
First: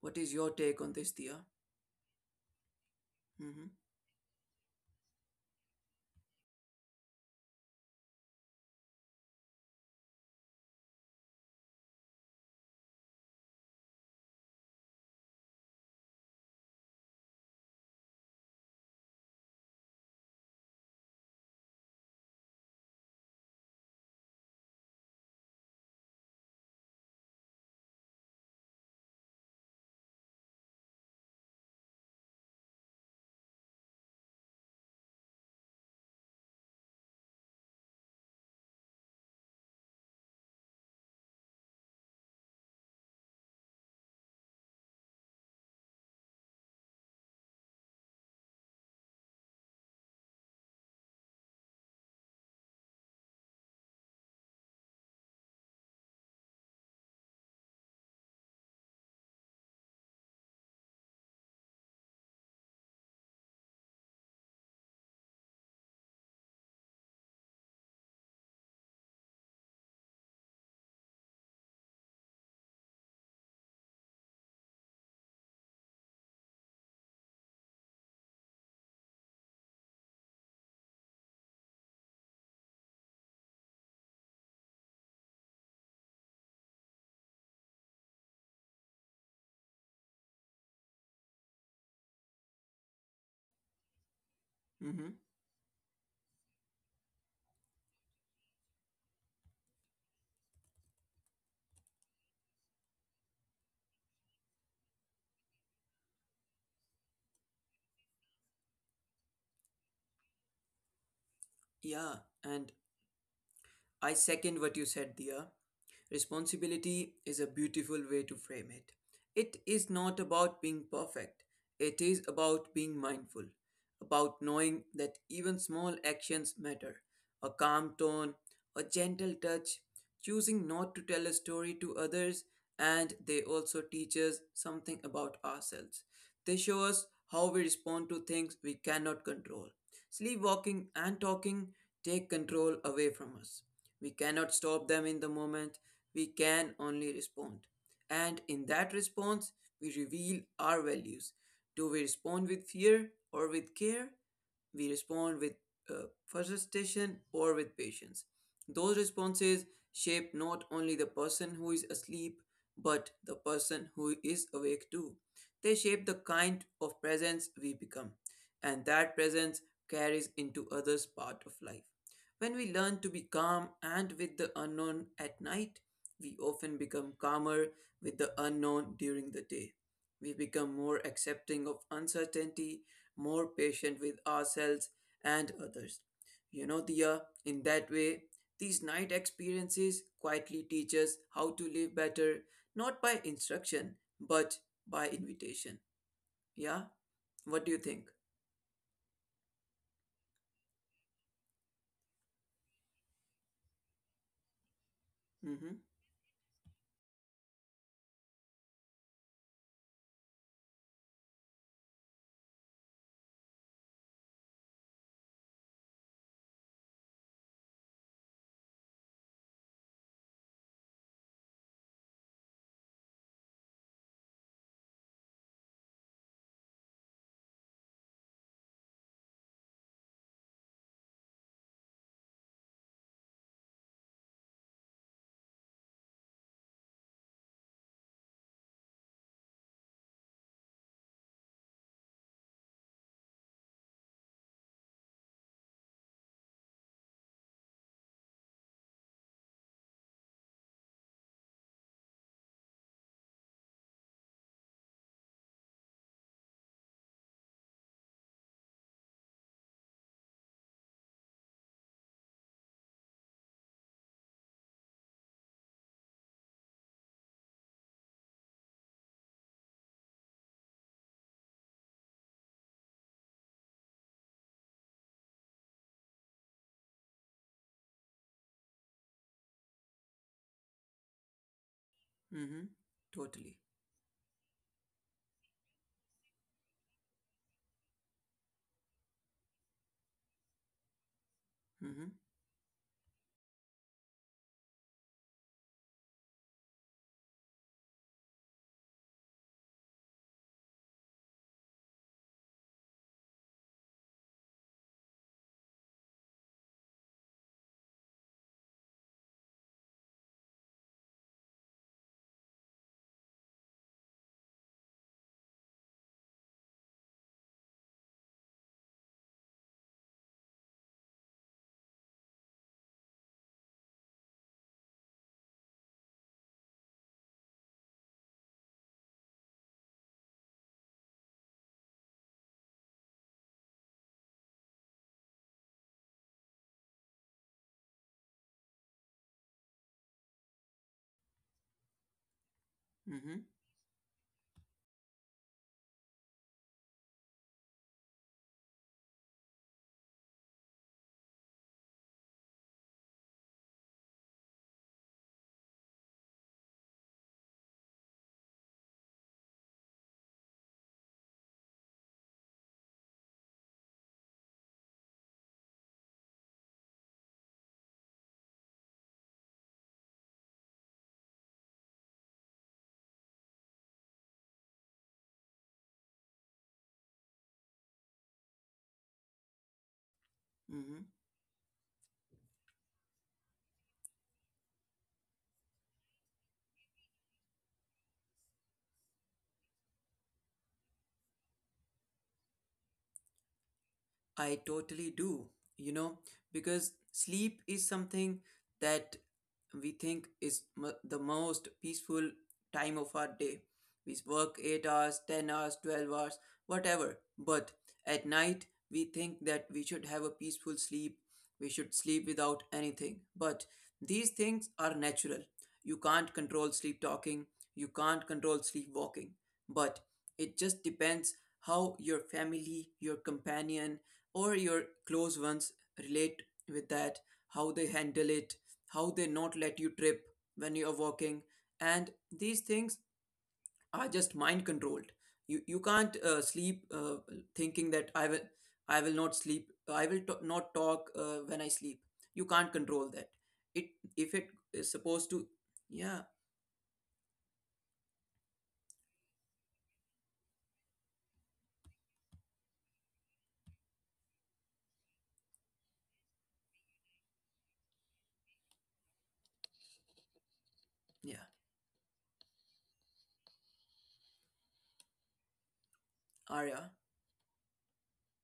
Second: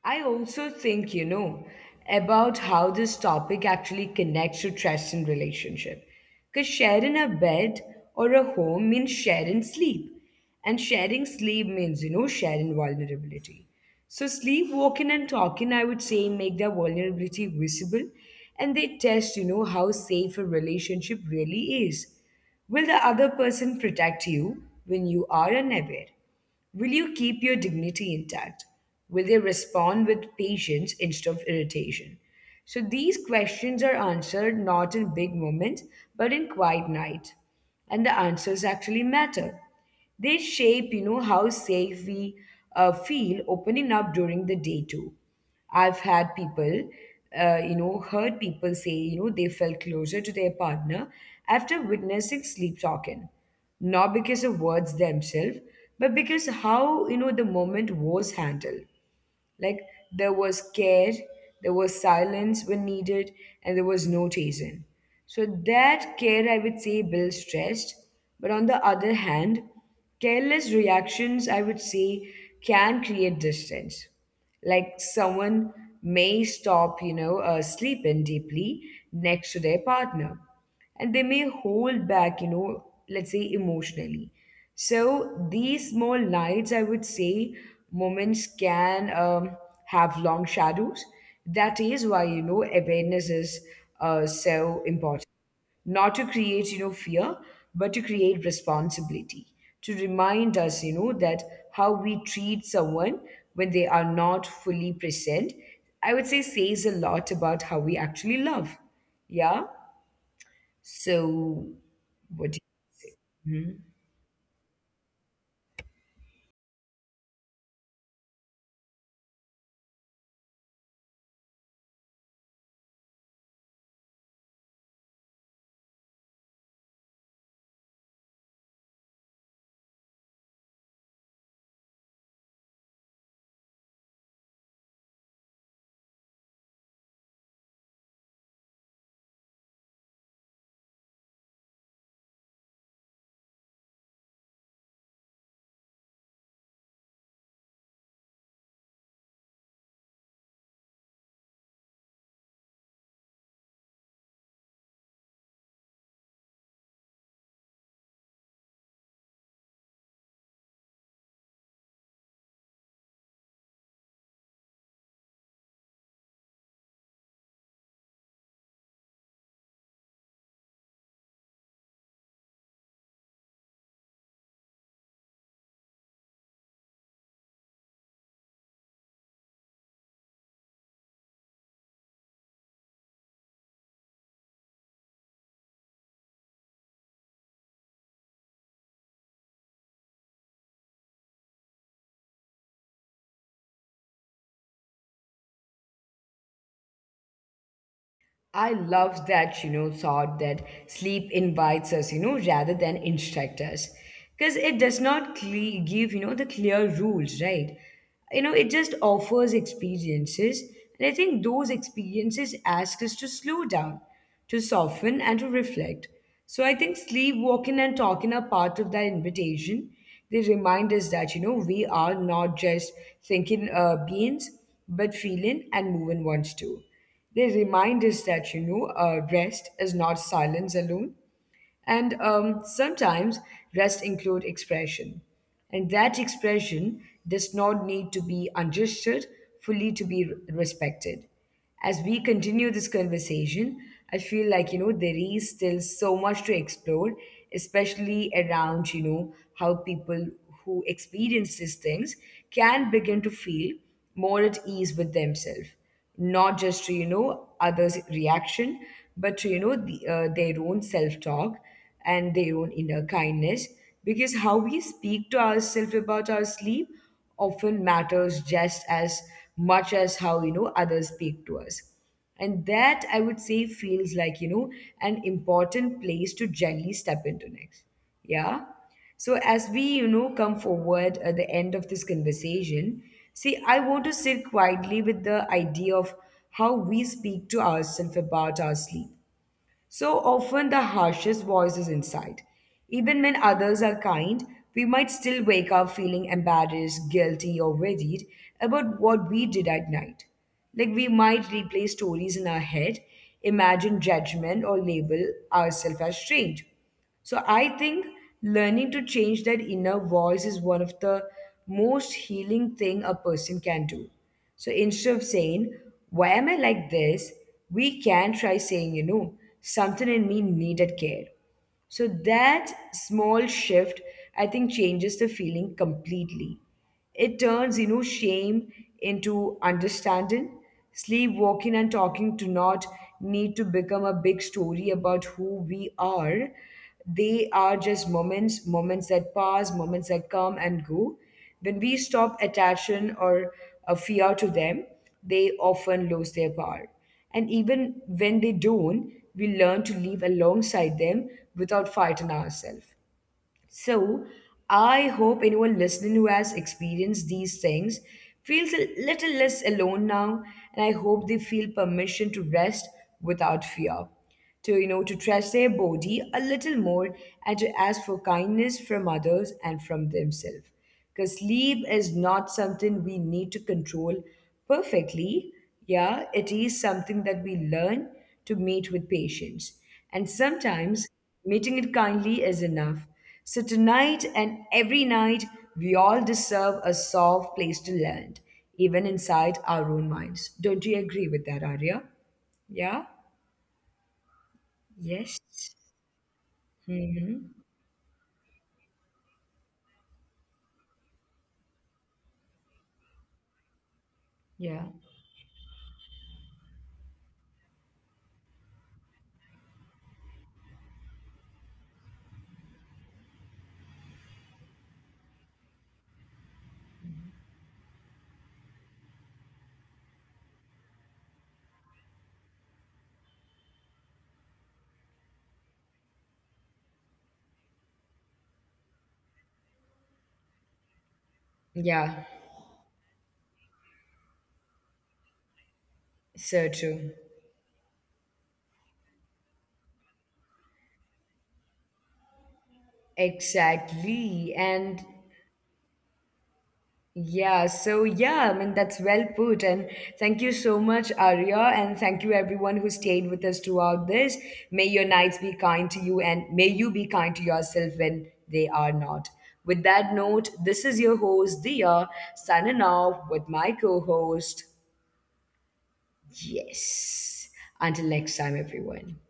What I is your also take on this, think, Dia? About how this topic Mm-hmm. actually connects to trust in relationship. Because sharing a bed or a home means sharing sleep. And sharing sleep means, sharing vulnerability. So sleep, walking and talking, I would say, make their vulnerability visible, and they test, how safe a relationship really is. Will the other person protect you when you are unaware? Will you keep your dignity intact? Will they respond with patience instead of irritation? So these questions are answered not in big moments, but in quiet night. And the answers actually matter. They shape, how safe we feel opening up during the day too. I've had people, heard people say, they felt closer to their partner after witnessing sleep talking, not because of words themselves, but because how, the moment was handled. Like there was care, there was silence when needed, and there was no chasing. So that care, I would say, builds stress. But on the other hand, careless reactions, I would say, can create distance. Like someone may stop, sleeping deeply next to their partner, and they may hold back, let's say emotionally. So these small nights, I would say, moments can have long shadows. That is why you know awareness is so Mm-hmm. important. Not to create you know fear, but to create responsibility. To remind us, that how we treat someone when they are not fully present, I would say says a lot about how we actually love. Yeah. So, Yeah, what? Do and you, Mhm. I second what you said, Dia. Responsibility is a beautiful way to frame it. It is not about being perfect, it is about being mindful about knowing that even small actions matter. A calm tone, a gentle touch, choosing not to tell a story to others, and they also teach us something about ourselves. They show us how we respond to things we cannot control. Sleepwalking and talking take control away from us. We cannot stop them in the moment, we can only respond. And in that response, we reveal our values. Do we respond with fear or with care? We respond with frustration or with patience. Those responses shape not only the person who is asleep, but the person who is awake too. They shape the kind of presence we become, and that presence carries into others' part of life. When we learn to be calm and with the unknown at night, we often become calmer with the unknown during the day. We become more accepting of uncertainty, more patient with ourselves and others. You know, Dia, in that way, these night experiences quietly teach us how to live better, not by instruction, but by invitation. Yeah? What do you I think? love that, thought that sleep invites us, rather than instruct us. Because it does not give, Mm the hmm. clear rules, right? You know, it just offers experiences. And I think those experiences ask us to slow down, to soften, and to reflect. So I think sleep, walking, and talking are part of that invitation. They remind us that, we are not just thinking beings, but feeling and moving ones too. They remind us that, rest is not silence alone. And sometimes rest include expression. And that expression does not need to be understood fully to be respected. As we continue this conversation, I feel like, there is still so much to explore, especially around, how people who experience these things can begin to feel more at ease with themselves, not just to you know others reaction, but to you know the, their own self talk and their own inner kindness, because how we speak to ourselves about our sleep often matters just as much as how you know others speak to us. And that I would say feels like you know an important place to gently step into next. Yeah. So as we, come forward at the end of this Mm hmm. conversation, see, Totally. I want to sit quietly with the idea of how we speak to ourselves about our sleep. So often the harshest voices Mm inside. hmm. Even when others are kind, we might still wake up feeling embarrassed, guilty, or worried about what we did at night. Like we might replay stories in our head, imagine judgment, or label ourselves as strange. So I think learning to change that inner voice is one of the most healing thing a person can do. So instead of saying, why am I like this? We can try saying, something in me needed care. So that small shift, I think, changes the feeling completely. It turns, shame into understanding. Sleepwalking and talking do not need to become a big story about who we are. They are just moments, moments that pass, moments that come and go. When we stop attaching or a Mm hmm. fear to them, they often lose their power. And even when they don't, we learn to live alongside them without fighting ourselves. So I hope anyone listening who has experienced these things feels a little less alone now, and I hope they feel permission to rest without fear, to to trust their body a little more and to ask for kindness from others and from themselves, because sleep is not something we need to control perfectly. Yeah, it is something that we learn to meet with patience. And sometimes Mm hmm. meeting it kindly is enough. So tonight and every night, we all deserve a soft place to land, even inside our own minds. Don't you agree with that, Arya? Yeah? I Yes. totally do, you know, Mm-hmm. because sleep is something that we think is the most peaceful time of our day. We Yeah. work 8 hours, 10 hours, 12 hours, whatever. But at night, we think that we should have a peaceful sleep. We should sleep without anything. But these things are natural. You can't control sleep talking. You can't control sleep walking. But it just depends how your family, your companion, or your close ones relate with that, how they handle it, how they not let you trip when you are Yeah, walking. And these things are just mind controlled. You so can't true. Sleep thinking that I will not sleep. I will not talk when I sleep. You can't control that. Exactly. It And if it is supposed to. Yeah, yeah, so yeah, I mean, that's well put. And thank you so much, Arya. And thank you, everyone who stayed with us throughout this. May your nights be kind to you, and may you be kind to yourself when they are not. With that note, this is your host, Dia, yeah. signing off with my co host. Yes. Arya. Until next time, everyone.